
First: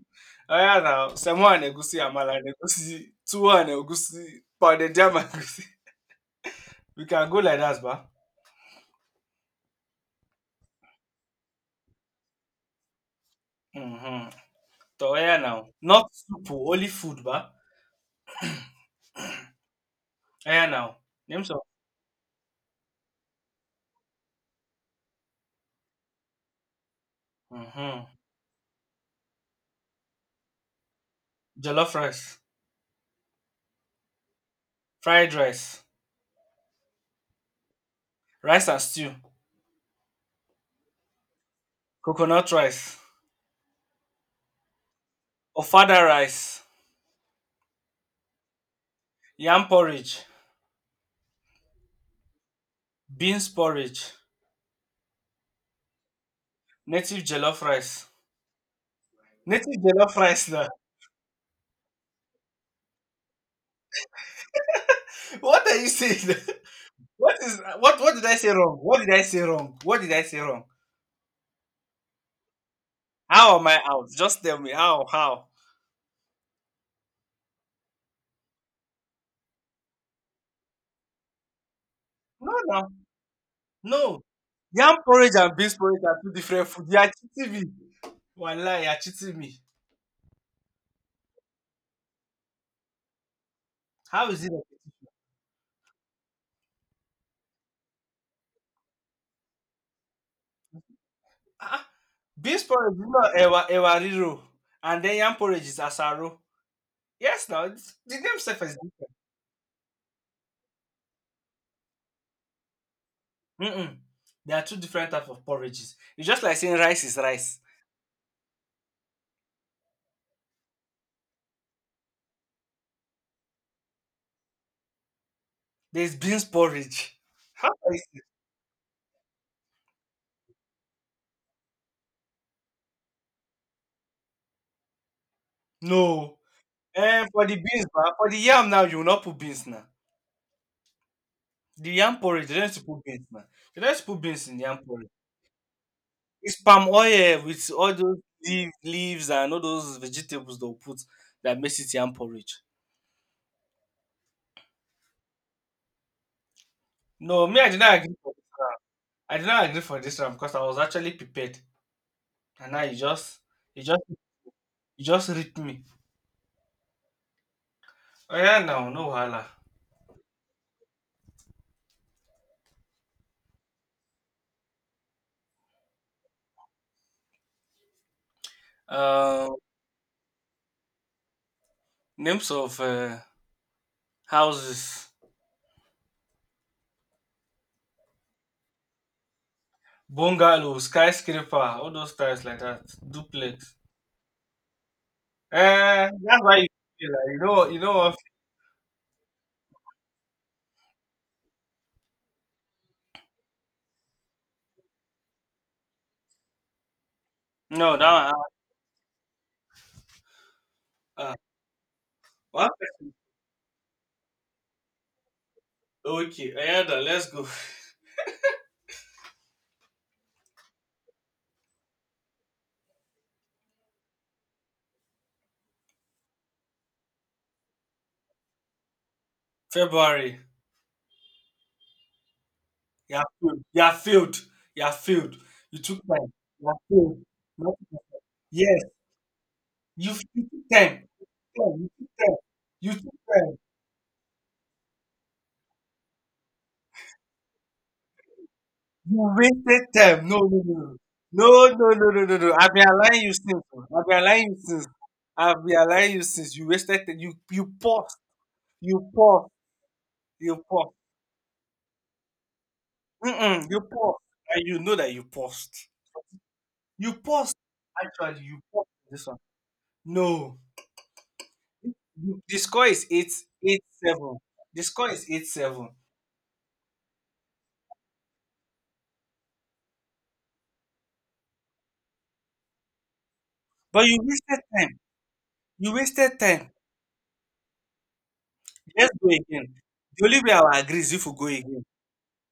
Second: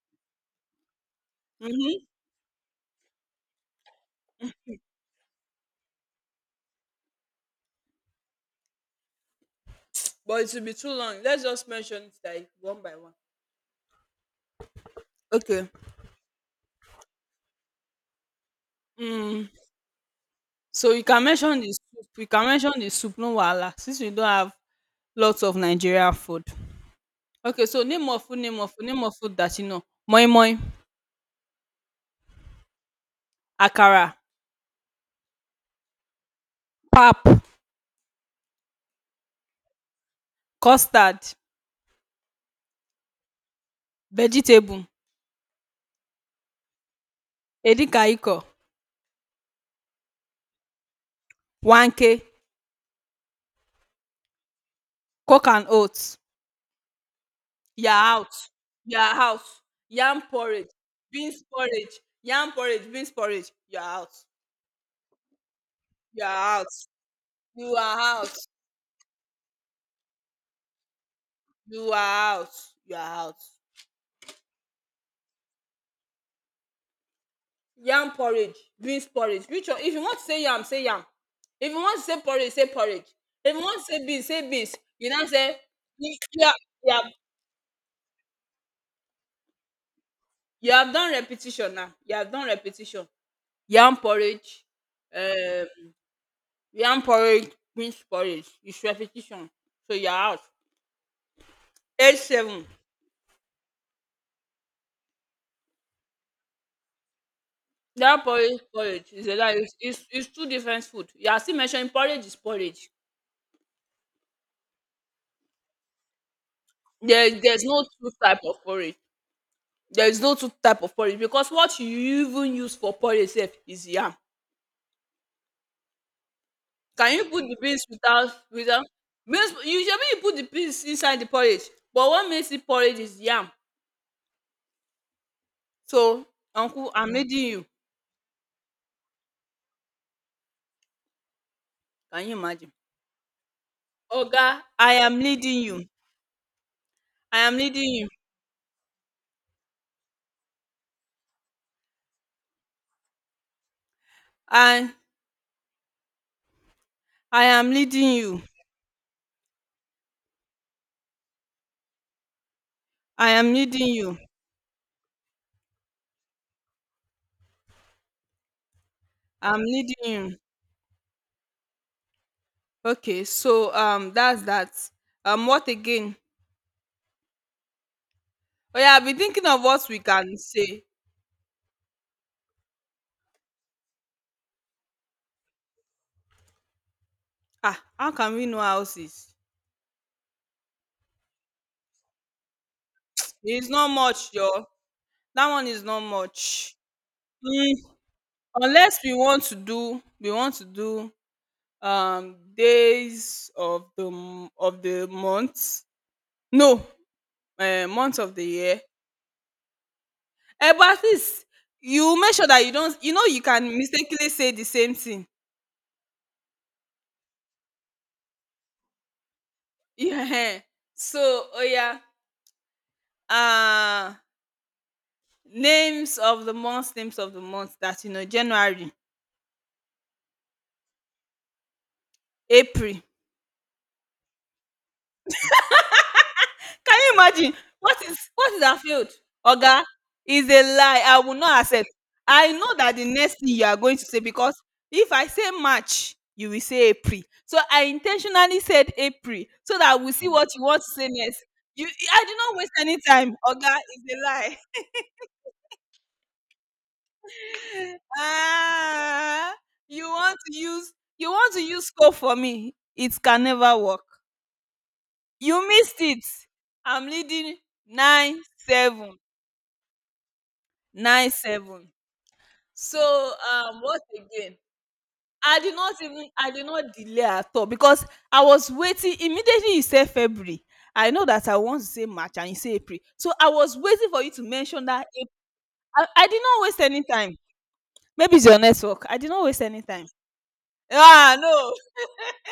oh yeah, now semo and egusi, mhm. amala and egusi, tuwo and egusi, pounded yam and egusi. <laughs> We can go like that, ba. But it will be too long. Let's just mention it like one by one. Mm-hmm. So oh yeah, now Okay. not soup, oh, only food, ba. Mm. Oh yeah, So now you can name some. mention the soup. You can mention the soup, no wahala, since we don't have lots of Nigerian food. Okay, so Mm-hmm. name of food, name of food, name of food that you know. Moi moi, Jollof rice, akara, fried rice, pap, rice and stew, custard, coconut rice, vegetable, ofada rice, edikaiko, yam porridge, wanke, beans porridge, coke and oats. native jollof You're rice. out. You're out. Native jollof Yam rice now. porridge, beans porridge, yam porridge, beans porridge. You are out. <laughs> What are you You saying? <laughs> are out. What is You are what did out. I say wrong? What did I say wrong? What did I say wrong? You are out. You are out. How am I out? Just tell me how. Yam porridge, beans porridge. Which one? If you want to say yam, say yam. If you want to say No, porridge, say no, porridge. If you want to say no. beans, say beans. Yam You now porridge and say beans porridge you are two you have, different food. you You have, are cheating me. Wallah, you are cheating me. you have done repetition now. You have done repetition. Yam How is it? porridge, um, yam porridge, beans porridge. It's repetition. So you're out. Ah, beans A7. porridge is not ewa ewa and then yam porridge is asaro. Yes, now it's, the That name self porridge is different. porridge is a lie. It's 2 different food. You are still mentioning porridge is porridge. Mm-mm. There are two different types of porridges. It's just like saying rice is There rice. there's no 2 type of porridge. There is no 2 type of porridge because what you even use for porridge sef is yam. There's beans Can porridge. you put the How beans can you say- without beans you shebi you put the beans inside the porridge but what makes it porridge is yam. So No. uncle I'm And leading for the you. beans, ma, for the yam now, you will not put beans now. The yam Can you porridge, you don't imagine? need to put beans now. You don't need to put Oga beans in the yam I porridge. am leading you. It's palm I oil am with leading all you. those leaves and all those vegetables they'll put that makes it yam porridge. I I No, me, I am did not leading agree. For, you. I did not agree for this one because I was actually prepared, and now I am you leading just, you. you just ripped me. Oh, yeah, now, no wahala. I'm needing you. Okay, so that's that. What again? Oh yeah, I've been thinking Uh, of what we can say. names of houses, Ah, how can we know houses? bungalow, skyscraper, all those styles like that, It's duplex. not much, yo. That one is not That's why you much. feel like, Mm, you know what? unless we want to do days of the month. No, No, month that of one. the year. Eh, but at Uh, uh, least you make sure that what? you don't you know you can mistakenly say the same thing. <laughs> Okay, oh, yeah, let's go. Yeah. So oh yeah. uh Names of the months, names of the months that you know. January, February, April. you're filled. You're filled. You're filled. You are failed. You took time. You're Can you filled. imagine? what Nothing- is what is that Yes, field? Oga, you is a took lie. time. I will not You took time. accept. You took time. I know You that took the next thing time. you are going to say, because if I say March you will say April, so I intentionally said You April so wasted that we time. see No, what no, you want no. to say next. No, no, You, no, no, I no, do no, no. not I've waste been any allowing you time. since, Oga, oh. I've is a been allowing you lie. since. I've been allowing you since. You wasted time. You paused. You paused. Ah, you want to You use paused. you want to use scope for me. It can Mm-mm, never you work. paused. And you know that you You paused. missed it. I'm You paused. leading nine Actually, you paused on seven this one. No. nine seven. The score So, is eight eight what 7. again? The score is 8 7. I did not delay at all because I was waiting immediately you said February. I know that I want to say March and you say April. So I was But waiting you for you to wasted mention time. that April. You I wasted did not time. waste any time. Maybe it's your network. Let's I go did not waste again. any time. The only way I'll agree is if we Ah, go no, again.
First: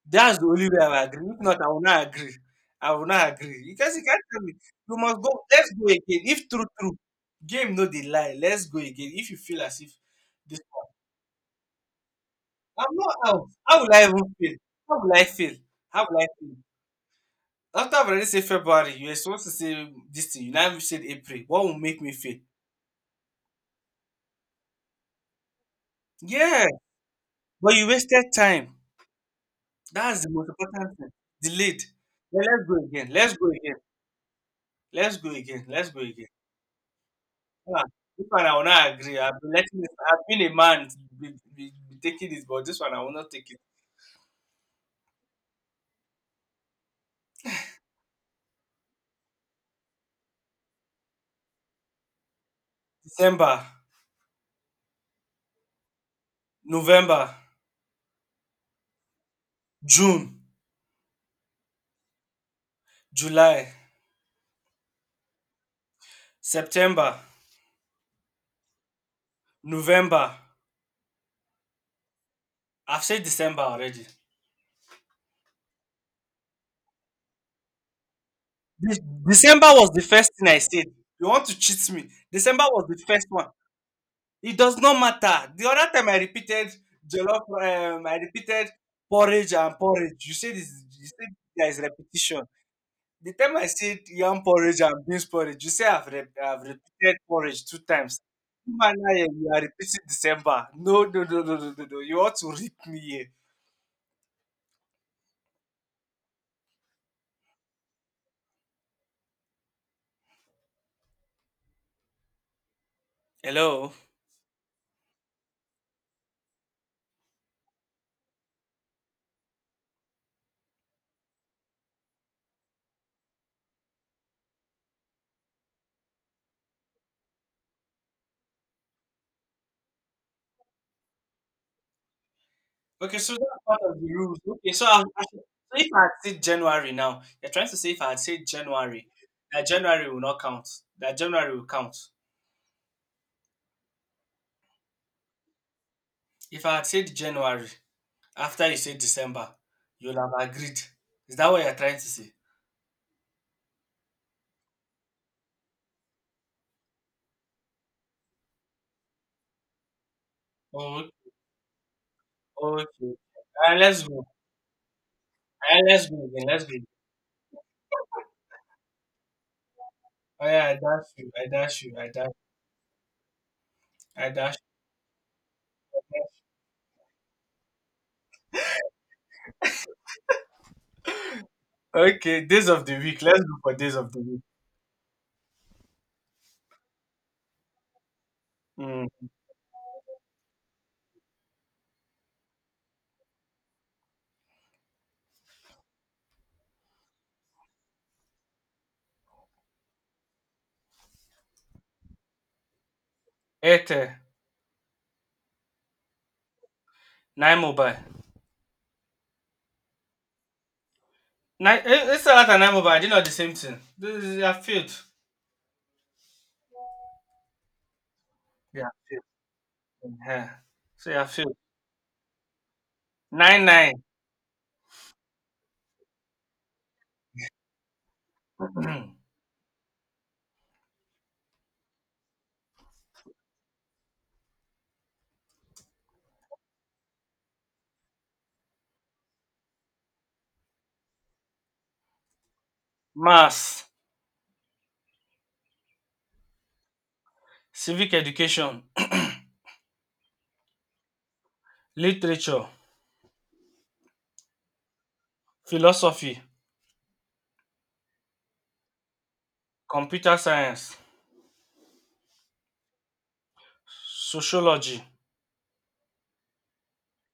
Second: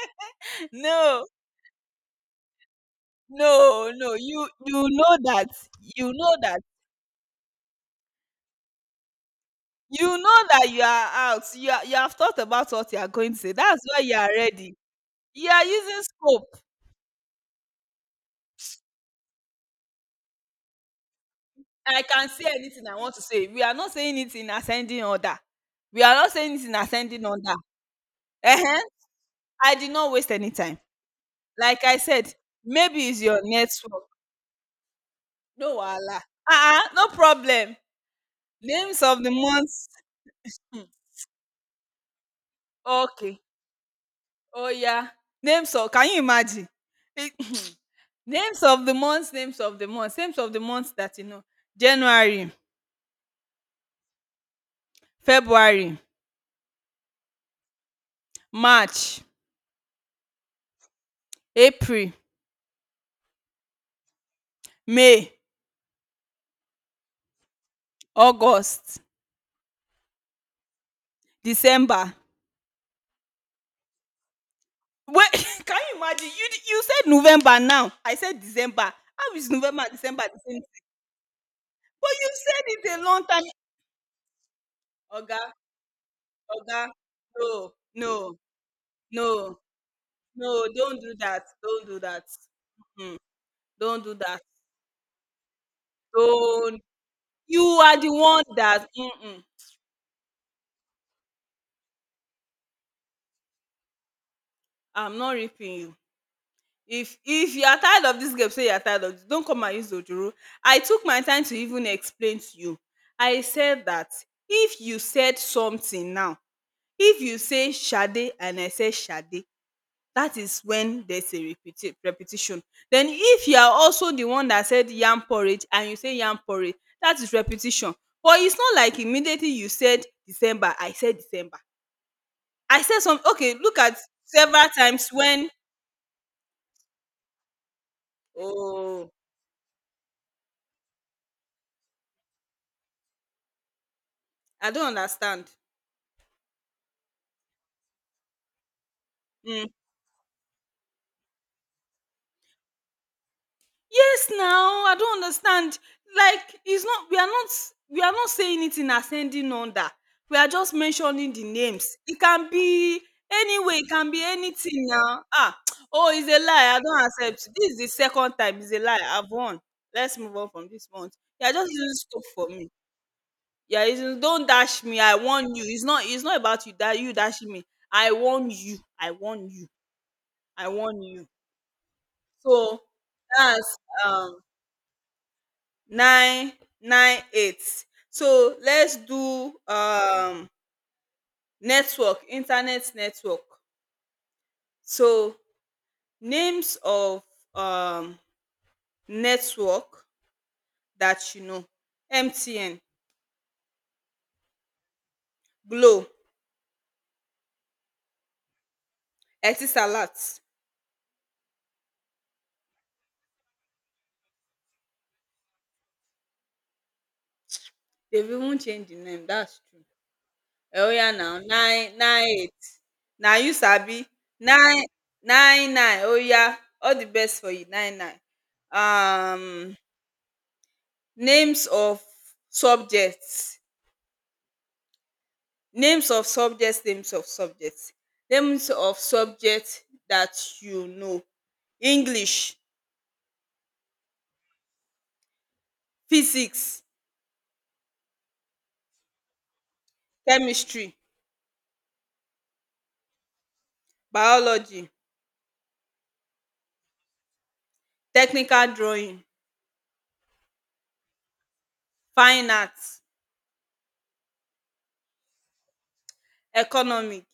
That's the only <laughs> way I will agree. no, If not, I will not agree. I will not agree. no, Because you no. can't tell You me you you know must go. that. Let's go You again. know If that true, true, game no the lie. Let's go again. If you feel as if You know this, that you are out. You have thought about what I'm you are not going to out. say. That's How will why I you are even feel? ready. How will I You feel? are using How will I scope. feel? After I've already said February, you were supposed to say this thing. You now even said April. What will make I me can feel? say anything I want to say. We are not saying it in ascending order. We are not saying it Yeah, in ascending order. but you wasted time. uh I did not That's the waste most any time. important thing. Delayed. Like I said, Yeah, let's go again. maybe it's Let's your go again. network. Let's go again. No Let's go wahala. again. Uh-uh, no problem. Ah, this one I will not Names agree. of the I've been letting this. months. I've been a Hmm. man be, be taking this, but this one I will not Okay. take it. Oh yeah. Names of. Can you imagine? <laughs> It- Names of the months, names of the months that you know. January, December, February, November, March, June, April, July, May, September, August, November. December. I've said December already. Wait, <laughs> can you imagine? You said November now. I said December. This, How is December November was and the December first the thing I same thing? said. You want to cheat me? But you December said was the it a long first time. one. It does not matter. Oga, The other time I repeated Oga, jollof, no, no, I repeated no, porridge and porridge. You no, said this. don't You do said that. there is Don't do that. repetition. Mm-mm. The time I said Don't do that. yam porridge and beans porridge, you say I've, I've Don't. repeated You porridge two are the times. one that. Man, Mm-mm. you are repeating December. No, no, no, no, no, no, no. You ought to rip me here. I'm not ripping you. If you are tired of this game, say you are tired of this. Don't come and use ojoro. I took my time to even explain to you. I said Hello. that if you said something now, if you say Sade and I say Sade, that is when there's a repetition. Then if you are also the one that said yam porridge and you say yam porridge, that is repetition. But it's not like immediately you said December I said December. I said Okay, some. so Okay, that's look part at of the rules. several Okay, so I, times I should, when, so if I had said January now, you're trying to say if I had said January, oh, that January will not count. That January will count. I don't understand. If I had said January after you said December, Hmm. you'll have agreed. Is that what you're trying to say? Yes now, I don't understand. Like, it's not, we are not, we are not saying it in ascending order. We are just Oh, mentioning the names. It can be okay. All anyway, right, it let's can be go. anything now. Ah, Ah, <tsk> let's oh, go it's a again. Let's go. lie. I again. don't accept. This is the second time. It's a lie. I've won. Let's move Oh on yeah, from I this dash one. you. I Yeah, just dash you. using I scope dash. for me. Yeah, are I Don't dash. dash me. I warn you. It's You. not about you that you dashing me. I warn you. I warn you. I warn you. Okay, days So of the week. Let's go for that's days of the um week. 998. So let's Mm. do network, internet network. So names of um network that you know. MTN, Airtel, glo, nine mobile. etisalat. Nine, it's a lot of nine mobile. They're not the same thing. This is your field. They've even Yeah, changed the name, that's true. field. Yeah. Eh, So oya your now, field. 998, na you Nine nine. sabi. Nine nine nine, oya, all the best for you. Nine nine <clears throat> um. Names of subjects. Names of subjects. Names of subjects that you know. English, Mass, physics, civic education, <clears throat> chemistry, literature, biology, philosophy, technical drawing, computer science, fine arts, sociology, economic,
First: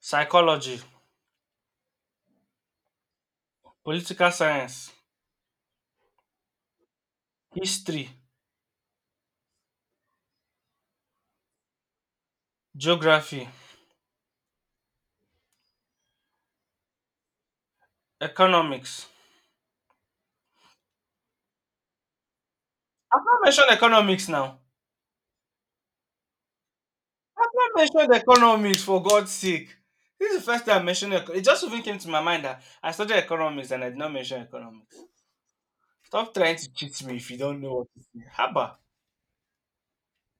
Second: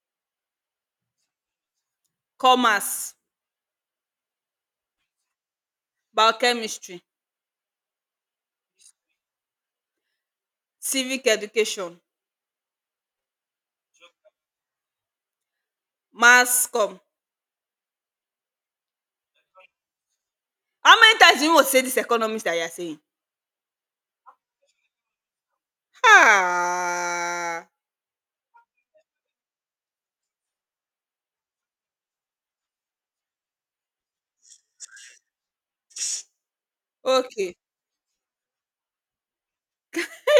psychology, commerce, political science, biochemistry, history, civic education, geography, mass comm. economics, How many times do you want to say this economics that you are saying? I've not mentioned economics now. I've Ah, not mentioned economics for God's sake. This is the first time I mentioned it. It just even came to my mind that I studied economics and I did not mention economics. Stop trying to cheat me if you okay. don't know what to say. Haba.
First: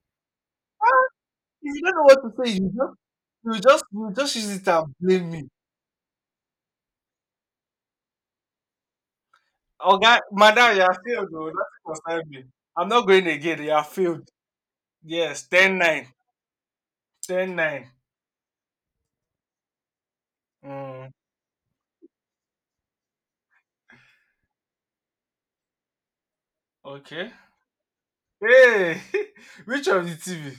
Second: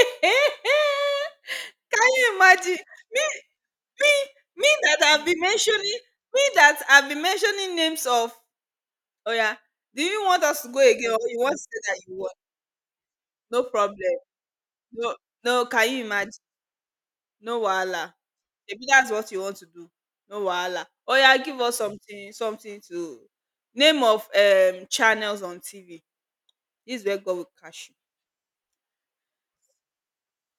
<laughs> If you don't know Can what you to say, you imagine? just you just you me just use it me and that I've blame been me. mentioning me that I've been mentioning names of, oh yeah. Oh Do God, you want us to madam, you go have again or failed you though. want to say Nothing that you concern want? me. I'm not going again. No You have problem. failed. No, Yes, no can you 10-9. imagine? No wahala. Maybe that's what you want to do. No wahala. Mm, Oh yeah, give us something, something to. Name of channels on TV. This is where okay. God will catch. Hey, <laughs> which of the TV?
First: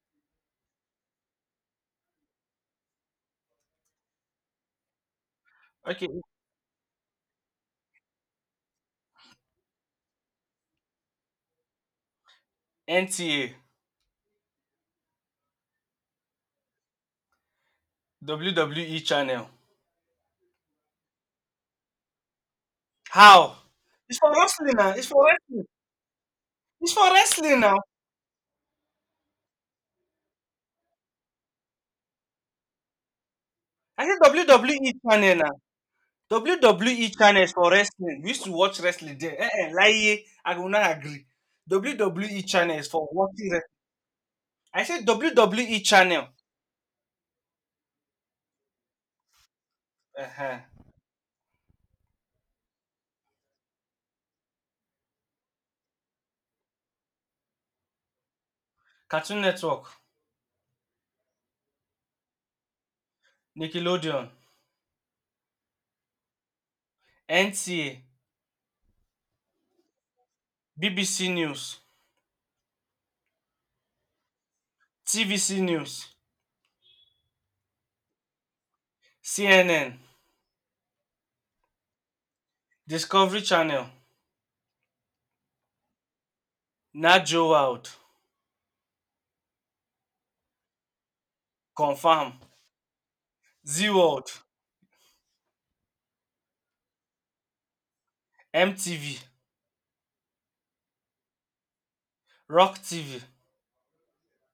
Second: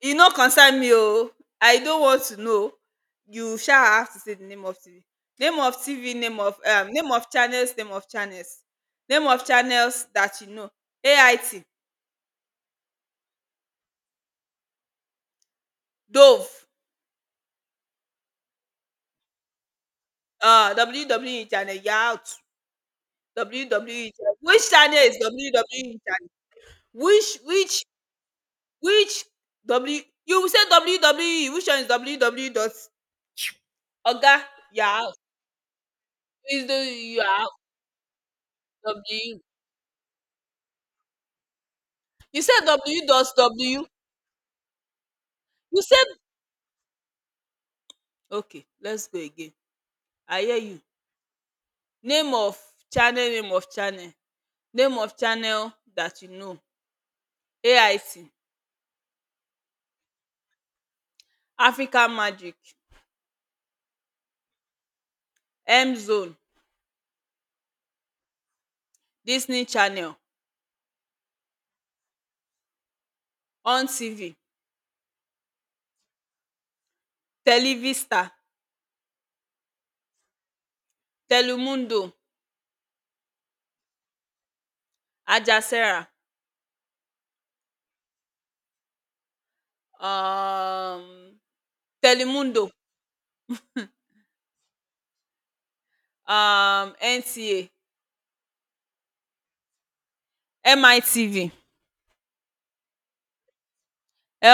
E no concern me oo. I don't want to know. You sha have to say the name of TV. Name of Okay, TV, name of channels, Name of channels that you know. AIT, NTA. Dove, WWE channel. uh, WWE channel, you're out. How? WWE It's for channel. Which wrestling now. channel It's is for wrestling. WWE channel? It's for Which wrestling now. which which W you will say WWE, which one is WWE dot. I said Oga, you're WWE out. channel now. Is the, WWE you are channel is out. for wrestling. We used to watch wrestling there. W. Eh, eh, lie. I will not agree. You WWE say channel is W for dot watching wrestling. W. I said WWE You say. channel. Okay, let's go again. I hear Uh-huh. you. Name of channel, name of channel dat you know. AIT, Cartoon Network, Africa Magic, Nickelodeon, M-Zone, NTA, Disney Channel, BBC News, On TV, TVC News, Televista, CNN, Telemundo, Discovery Channel, Aljazeera, Najo World, um, Confirm, Telemundo, Z World. um, NTA, MTV, MITV, Rock TV,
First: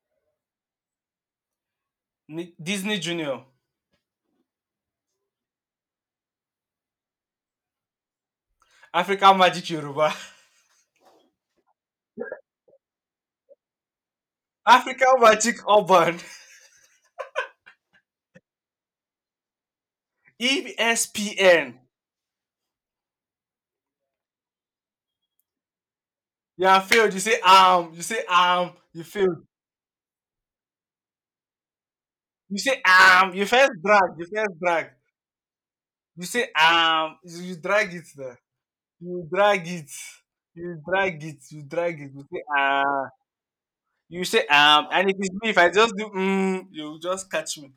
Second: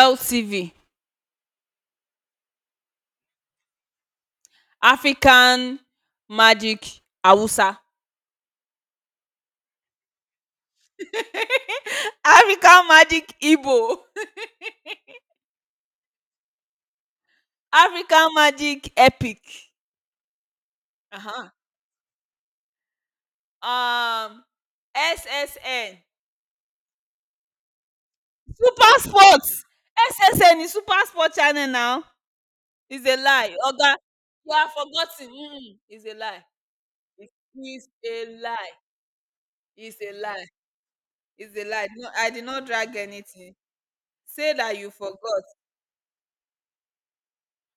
LTV, Disney Junior, African Magic Hausa, African Magic Yoruba, <laughs> African Magic Igbo, <laughs> African Magic Urban, African Magic Epic. Uh-huh. ESPN. Um, SSN. You have failed. You say. You say. Super You failed. Sports. SSN is Super Sport channel now. You say It's a um. You lie. first Oga, drag. You you first have drag. forgotten. Mm-mm. It's a You lie. say. It's Drag it there. a lie. You drag it. It's a lie. You drag it. It's You a lie. drag No, it. You I say did not drag um. anything. You say Say that um. you And if it's forgot. me, if I just do you just catch me.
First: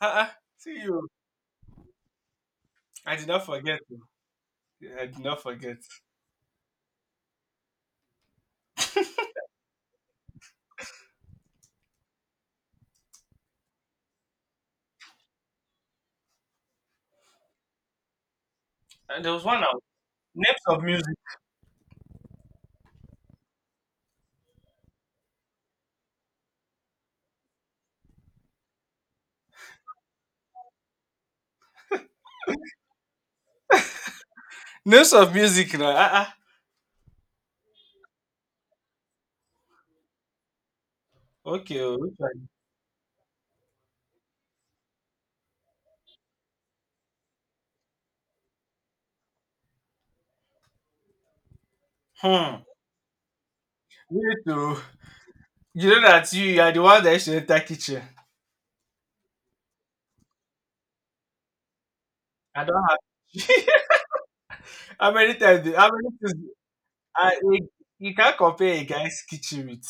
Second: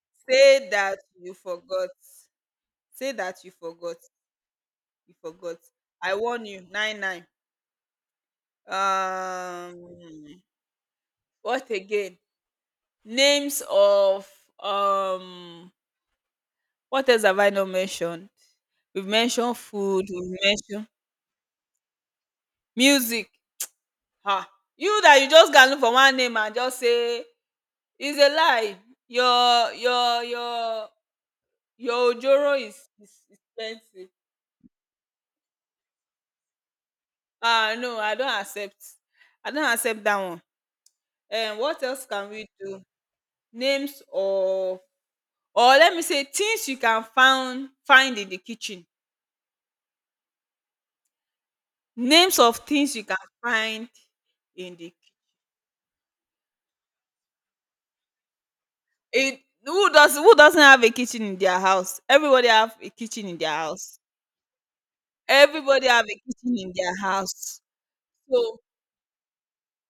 Uh-uh. Say See that you. you forgot. Say I did that not you forget, forgot. oh. I You did not forgot. forget. I warn you. Nine nine. Um, what again? Names of um what else have I not mentioned? We've And there was mentioned one I food, we've Names of mentioned music. music. Ah, you that you just can look for one name and just say, it's a lie. Your your your your ojoro is expensive. Names of music now. Ah, ah. Ah no, I don't accept. I don't accept that one. And Okay, what oh, else which can we one? do? Names of, or let me say, things you can find in the kitchen. Names of Hmm. things you can find Wait, need in the you know that you are the one that should enter kitchen. in. Who does, who doesn't have a kitchen in their house? Everybody I have don't a kitchen in their have. house. <laughs> How many times? Everybody How have many a times? kitchen in their I, house. you, you can't So compare a guy's kitchen with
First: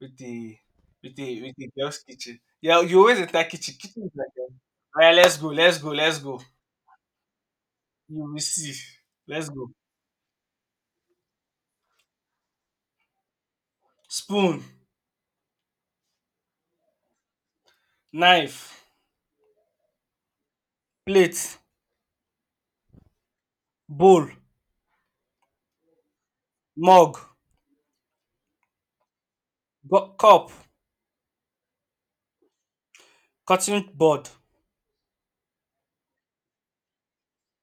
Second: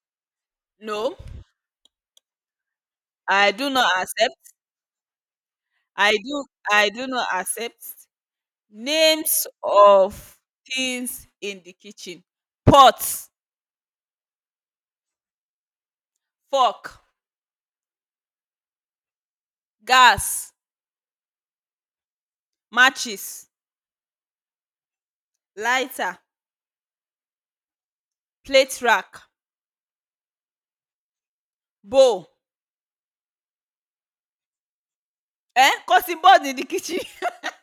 with the with no, the with the girl's kitchen. Yeah, you always enter I do kitchen. not Kitchen is like. accept. that. All right, let's go. Let's go. I Let's go. do I do not accept. You will see. Names Let's go. of things in the kitchen. Pot, Spoon, fork, knife, gas, plate, matches, bowl, lighter, mug, plate rack, cup, bowl. cotton board. Eh? Cutting board in the kitchen.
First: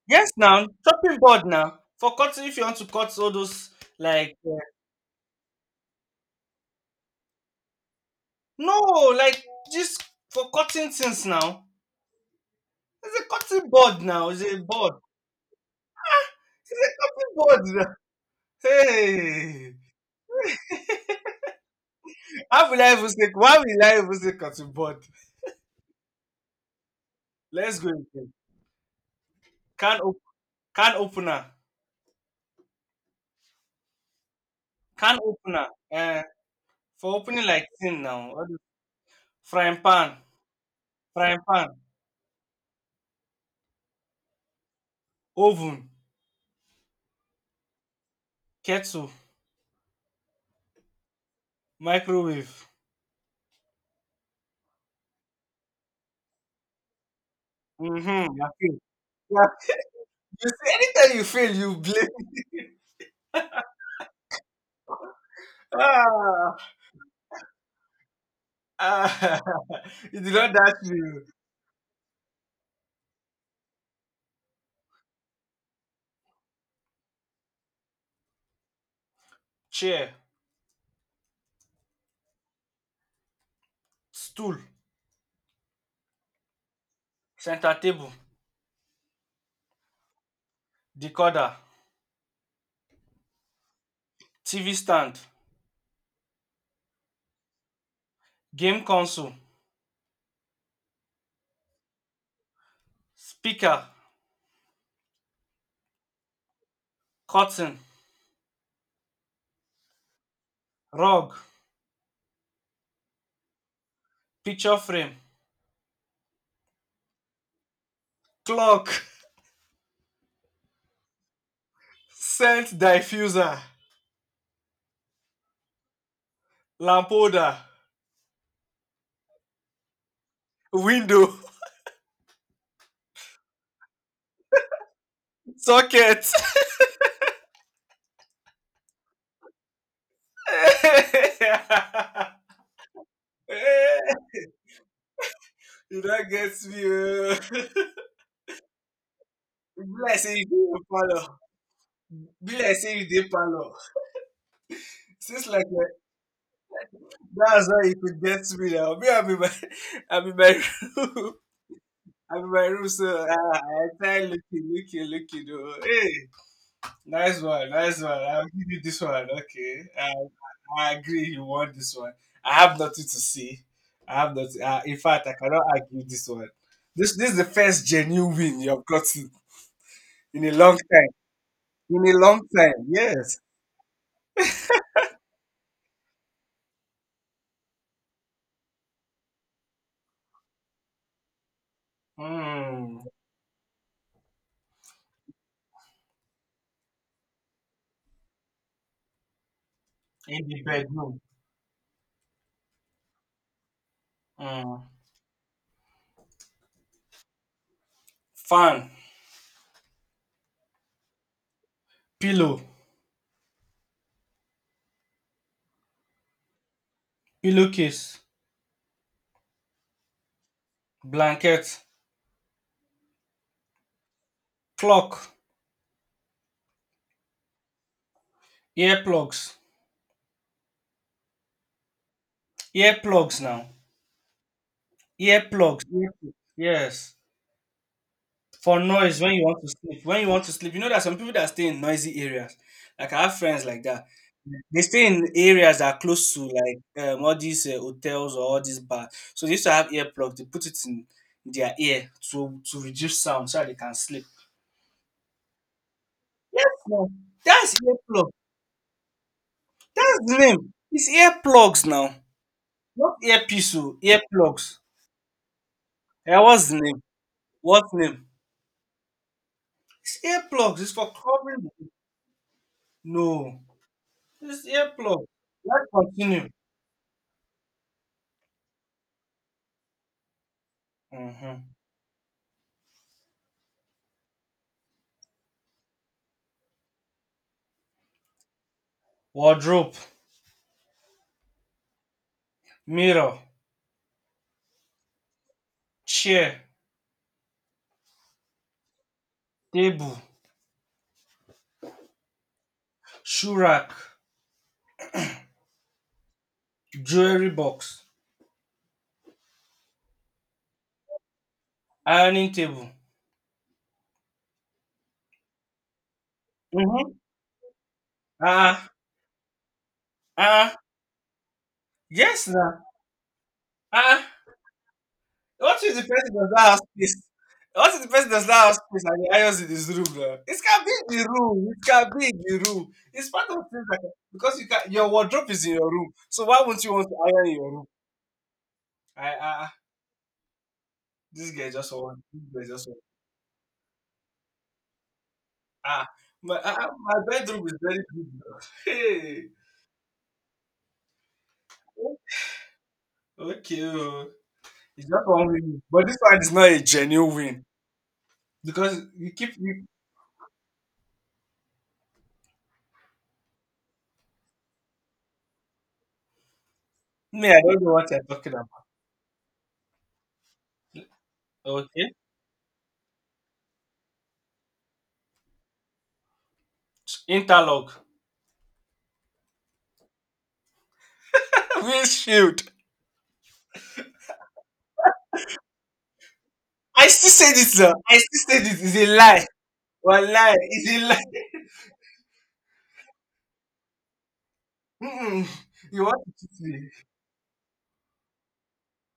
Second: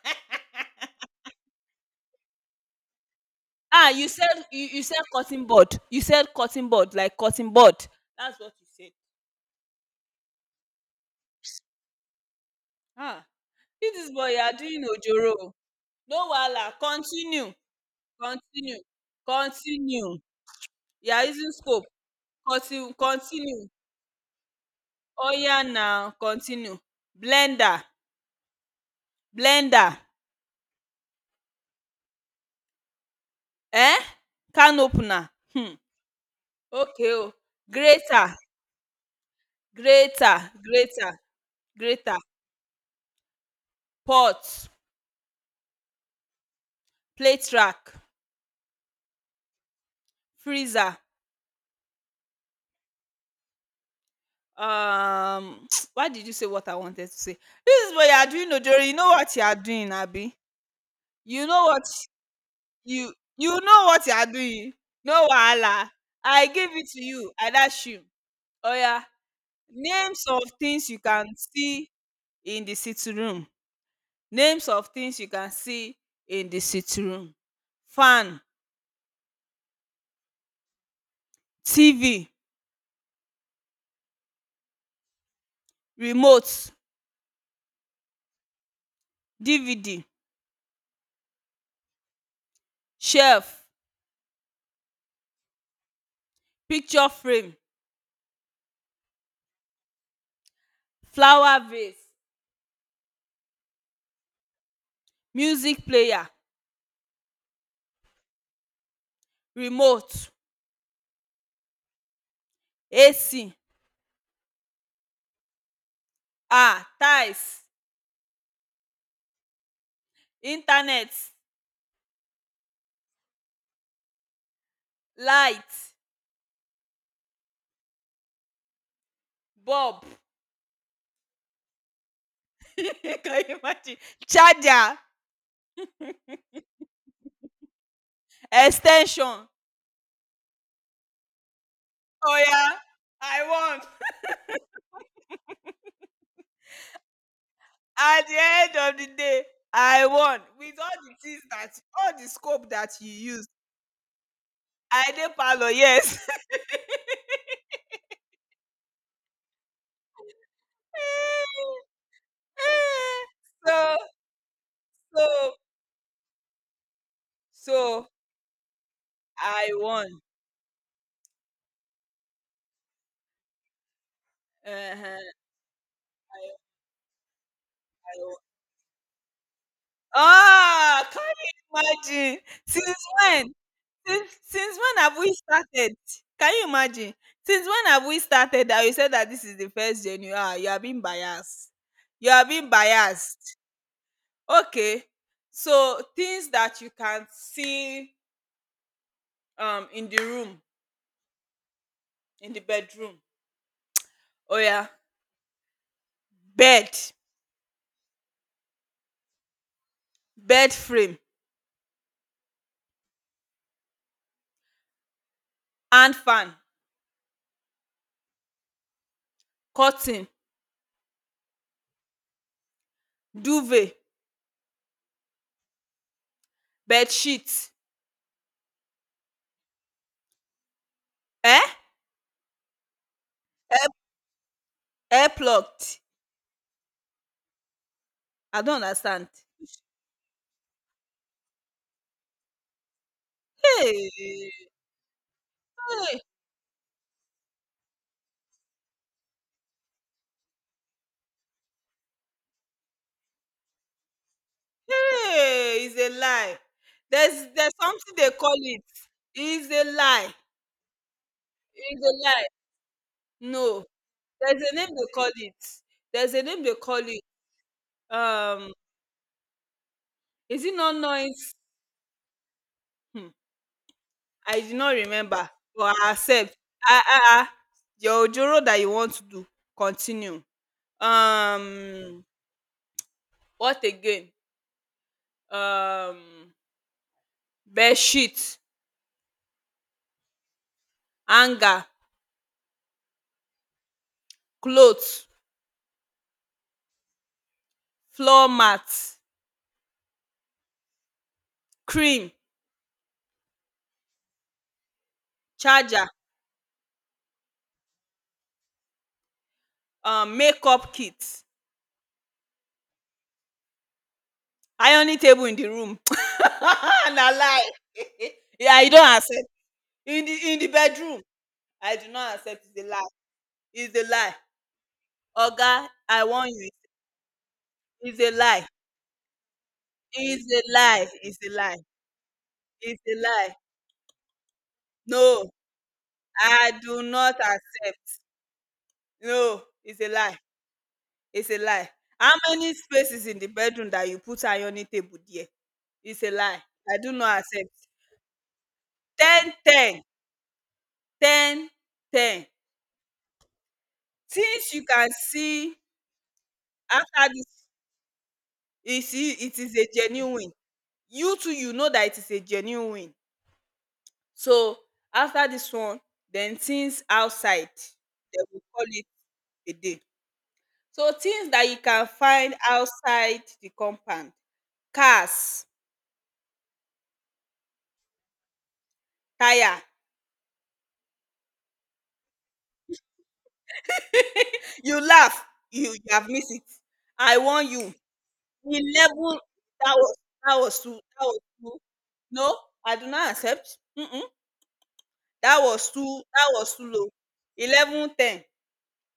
Yes, now chopping board now for cutting. If you want to cut all those Ah, like you you said cutting board. You said cutting board, like cutting board. That's what you no, said. like just for cutting things now. It's a Ah, cutting this board is now. boy you It's are a doing board. ojoro. No wahala, It's a continue, cutting board. Now. <laughs> continue, Hey, continue. You are using scope. how will I Continue, even say? Why continue. will I even say cutting board? Oya now, continue. Let's Blender, go again. Can blender, op- can opener. eh? Can Can opener. opener. Hmm. Uh, Okay for o. opening like thing now. Grater, All this frying pan. grater, grater, Frying pan. grater. Pot, Oven. plate rack, Kettle. freezer, Microwave. um. <tsk> Why did you say what I wanted to say? This is what you are Mm-hmm. doing Okay. ojoro. You know what you Yeah. are doing, abi? You see, anytime you you fail, know you what blame. you know what you are doing. No <laughs> wahala, I Ah, give it to you, adashim. Oya, ah, <laughs> you names did of not dash things you me. can see in the sitting room. Names of things you can see in the sitting room Fan, Chair, TV, stool, remote, center table, DVD, decoder, shelf, TV stand, picture frame, game console, flower vase, speaker, music player, curtain, remote, rug, AC, picture frame, um, tiles, clock, <laughs> internet, scent diffuser, light, lamp holder, bulb. window, <laughs> Can you imagine? Charger, <laughs> socket. ex ten sion oya, I won <laughs> You don't get me. Oh. at the end of the day. <laughs> I Bless won you, with all the follow. things, that all the Be scope like that say you you dey use. parlor. I dey Since like parlour, eh, yes. that's how you could get me now. Me, I'm in my, <laughs> I'm in my room. <laughs> <laughs> I'm in my room, so I so try looking. so Oh, hey, nice one, nice so one. I'll give you this one. I Okay, won, I agree. You want this one. I have nothing to see. I have nothing. um, In fact, I cannot argue this one. I This is the first genuine won. win you've gotten in a long Ah! time. Can you In a long imagine? time, Since yes. when? Since when have we started? Can you imagine? Since when have we started that you said that this is the first January? Ah, you are being biased. You are being Mm, biased. Okay. So things that you can see in the in the room, bedroom. in the bedroom. Oh Mm. yeah. Bed, Fan, bed frame, pillow, hand fan, pillowcase, curtain, blanket, duvet, clock, bed sheet, earplugs, eh? earplugs now, Air, air earplugs plugged. earplugs, yes, I for don't noise understand. when you want to sleep. You know, there are some people that stay in noisy areas, like I have friends like that. Hey! They stay in areas that are Hey! close to, like, all these hotels or all these bars, so they used to have earplugs. They put it in their ear to reduce sound so that they can sleep. Hey, it's a lie. No, There's that's something earplug. they call it. It's a That's lie. the name. It's earplugs It's a now. lie. Not earpiece No. oh, There's a earplugs. name they call it. There's Eh, a name what's they the name? call it. What name? Um, It's is it earplugs. It's not for noise? covering the, Hmm. no. I It's did not earplug. remember, Let's but I continue. accept. Ah. Your Ojoro that you want to do. Continue. Hmm. Um, what again? Um, bed sheet, Wardrobe, hanger, mirror, clothes, chair, floor mat, table, cream, shoe rack, charger, jewelry box, makeup kit, ironing table. ironing table in the room. Mm-hmm. <laughs> Na lie. <laughs> Yeah, Ah, you don't accept. In the ah, bedroom, I do not yes, accept. na. It's a lie. It's a Ah, lie. what Oga, if the I person does warn not you. have space? What if the It's person a does not lie. have space and the irons in his room now? It's It a can lie. be in the It's a room. lie. It can be in the room. It's a It's part of lie. things that, because you can, your wardrobe No, is in your room. So why I wouldn't you do want to not iron in your room? accept. I ah No, ah, it's a lie. It's this a guy lie. just want How this guy many just want spaces in the bedroom that you put ironing table there? ah, It's a my lie. ah, ah, I do my not bedroom accept. is very big now. <laughs> Ten, Hey, ten, ten. okay oh. Things you It's can just one see win, but this one is not a after genuine win this. because You you see, keep it is you, a genuine win. You too, you know that it is a genuine win. So after this one, then things me I outside, don't know what you're dem talking will about. call it a day. So things that you can Okay, find outside the compound: cars, interlock, tyre. <laughs> windshield. <laughs> You laugh, you have missed it. I still I say warn this, now. you. I still say this. The It's a level lie. that was One lie. that was It's too, a lie. No, I do not accept. Mm. <laughs> Mm-mm. You want to That cheat was me? too low. 11:10,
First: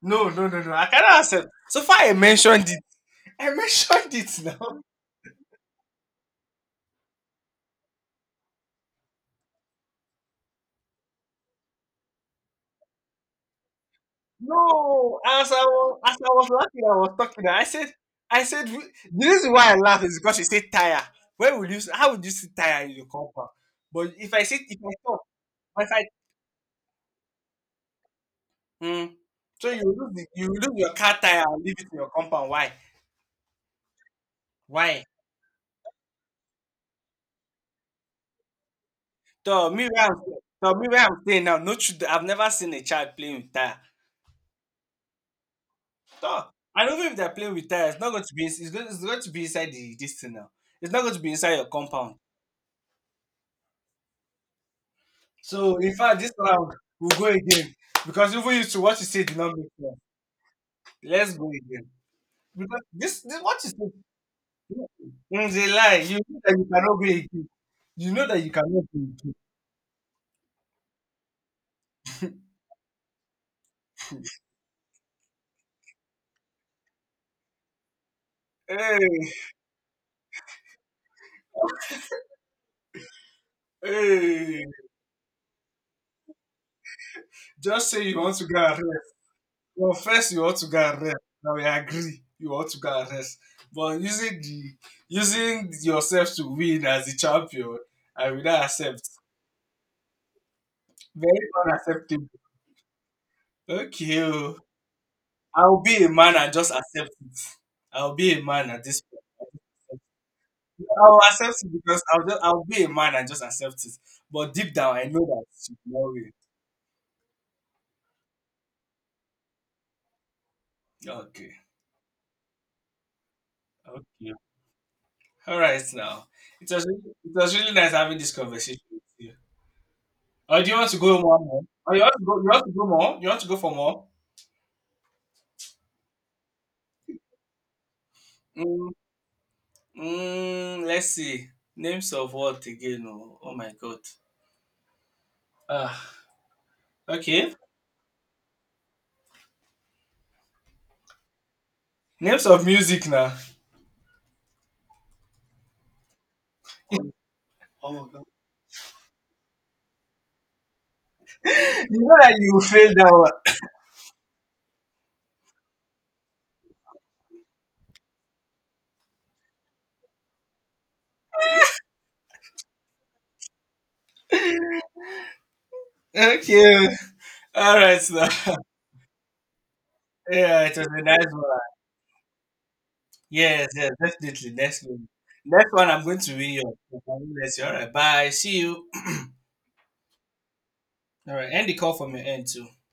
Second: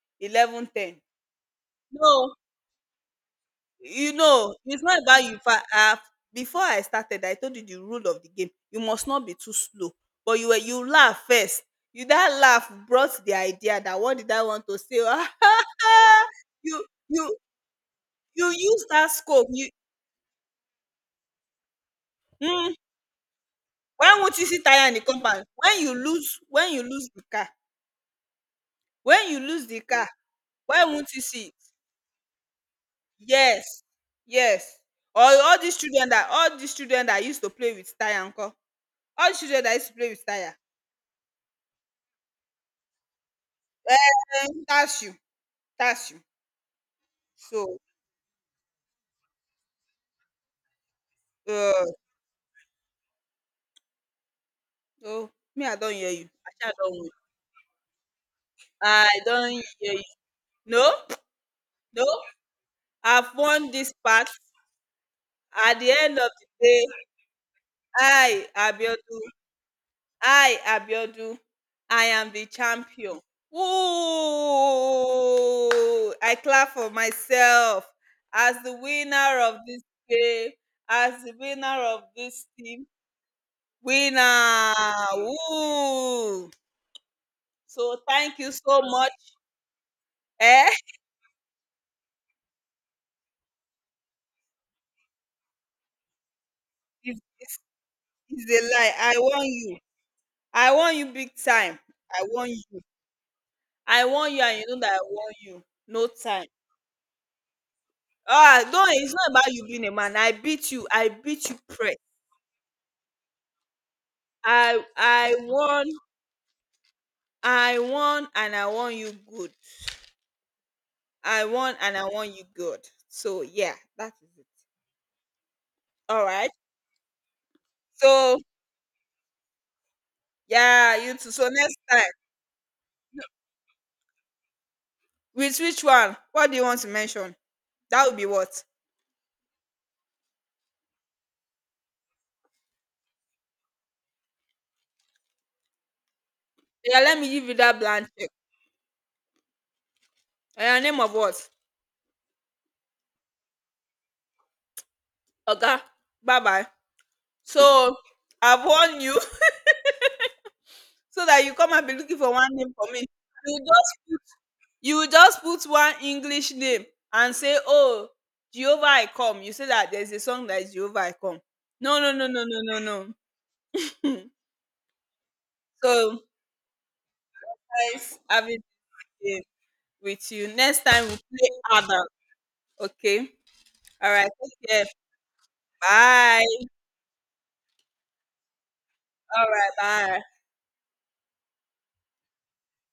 No, no, no, no. I 11:10. cannot accept. So far, I No, mentioned it. <laughs> I you mentioned it know, now. it's not about you fa. Ah, before I started, I told you the rule of the game. You must not be too slow, but you were, you laugh first. You that laugh brought the idea that what did I want to say? No, <laughs> as I was laughing, You I was you talking. I you said, use that the scope. reason You, why I laugh is because you say tire. Where would you? How would you see mm, tire in your compound? why But if won't I you say, see if tire I in the talk, compound? If I, mm, When you lose so the you car, lose, the, you lose why your won't car you tire see it? and leave it in your compound. Why? Yes, yes. Why? Or all these children that, all these children that used to play with tire nko? All these So children that me used to where play I'm with tire, so me where I'm staying now, no children. I've never seen a child playing with tire. um, that's you, that's you. So I don't know, if they're playing with So, tire, it's not going to be, it's going to be inside the dis thing now. It's not going to be inside your uh, compound. so me, I So don in hear fact, this you. I round sha don win. we'll go again because even you, to what you I said did don not hear make sense. you. No, Let's go again no, because this I've this what you won this said, part. it's a At the lie. You end of know that you the day, cannot go again. You know that I you cannot go Abiodun again. I, Abiodun, I am the champion. Ooh! I clap for myself as the Hey! winner of this game, as the winner of this team. Hey! Winner! Ooh! Just So say you want thank to you go so and, much. well, first you want to Eh? go and rest. Now we agree you want to go and rest. But using yourself to win as the It's, it's, champion, I will it's a not lie. accept. I want you. I want you big Very time. I unacceptable. want you. I Okay want you, oh. and you know that I want you. I'll be No a man time. and just accept it. I'll be a Ah, man at don't. this It's not about point. you being a man. I beat you. I I'll beat you, accept it press. because I'll be a man and just accept it. But deep down I know I that it's won, will not win. And I want you good. I Okay. won, and I want you good. So yeah, that Okay. is it. All right All now. right. It was really, it was really nice having this So conversation with you. Do you want to yeah, go you too. one So more? next Oh, you time, want to go? You want to go more? You want to go for more? with which one? What do you want to mention? That would be what? Mm, let's see. Names of what again? Oh, oh my god. Ah, Yeah, let me give okay. you that blank check. Name of what? Names of music now. Oga. Bye bye. Oh So my god. I've warned you, <laughs> so that you come and <laughs> be You know looking for that one you name for failed me. that You just you will just put one english name and say, oh, Jehovah I come. You say that there's a song that is Jehovah I come. No, no one. <laughs> so, Okay. All right. nice Now. having <laughs> the game with you. Yeah, it Next was a time we'll nice play one. other. Okay, Yes, yes, all right, definitely. take Next care. one. Next one, I'm going to win Bye you. All right. Bye. See you. All right, bye. All right. End the call from your end too.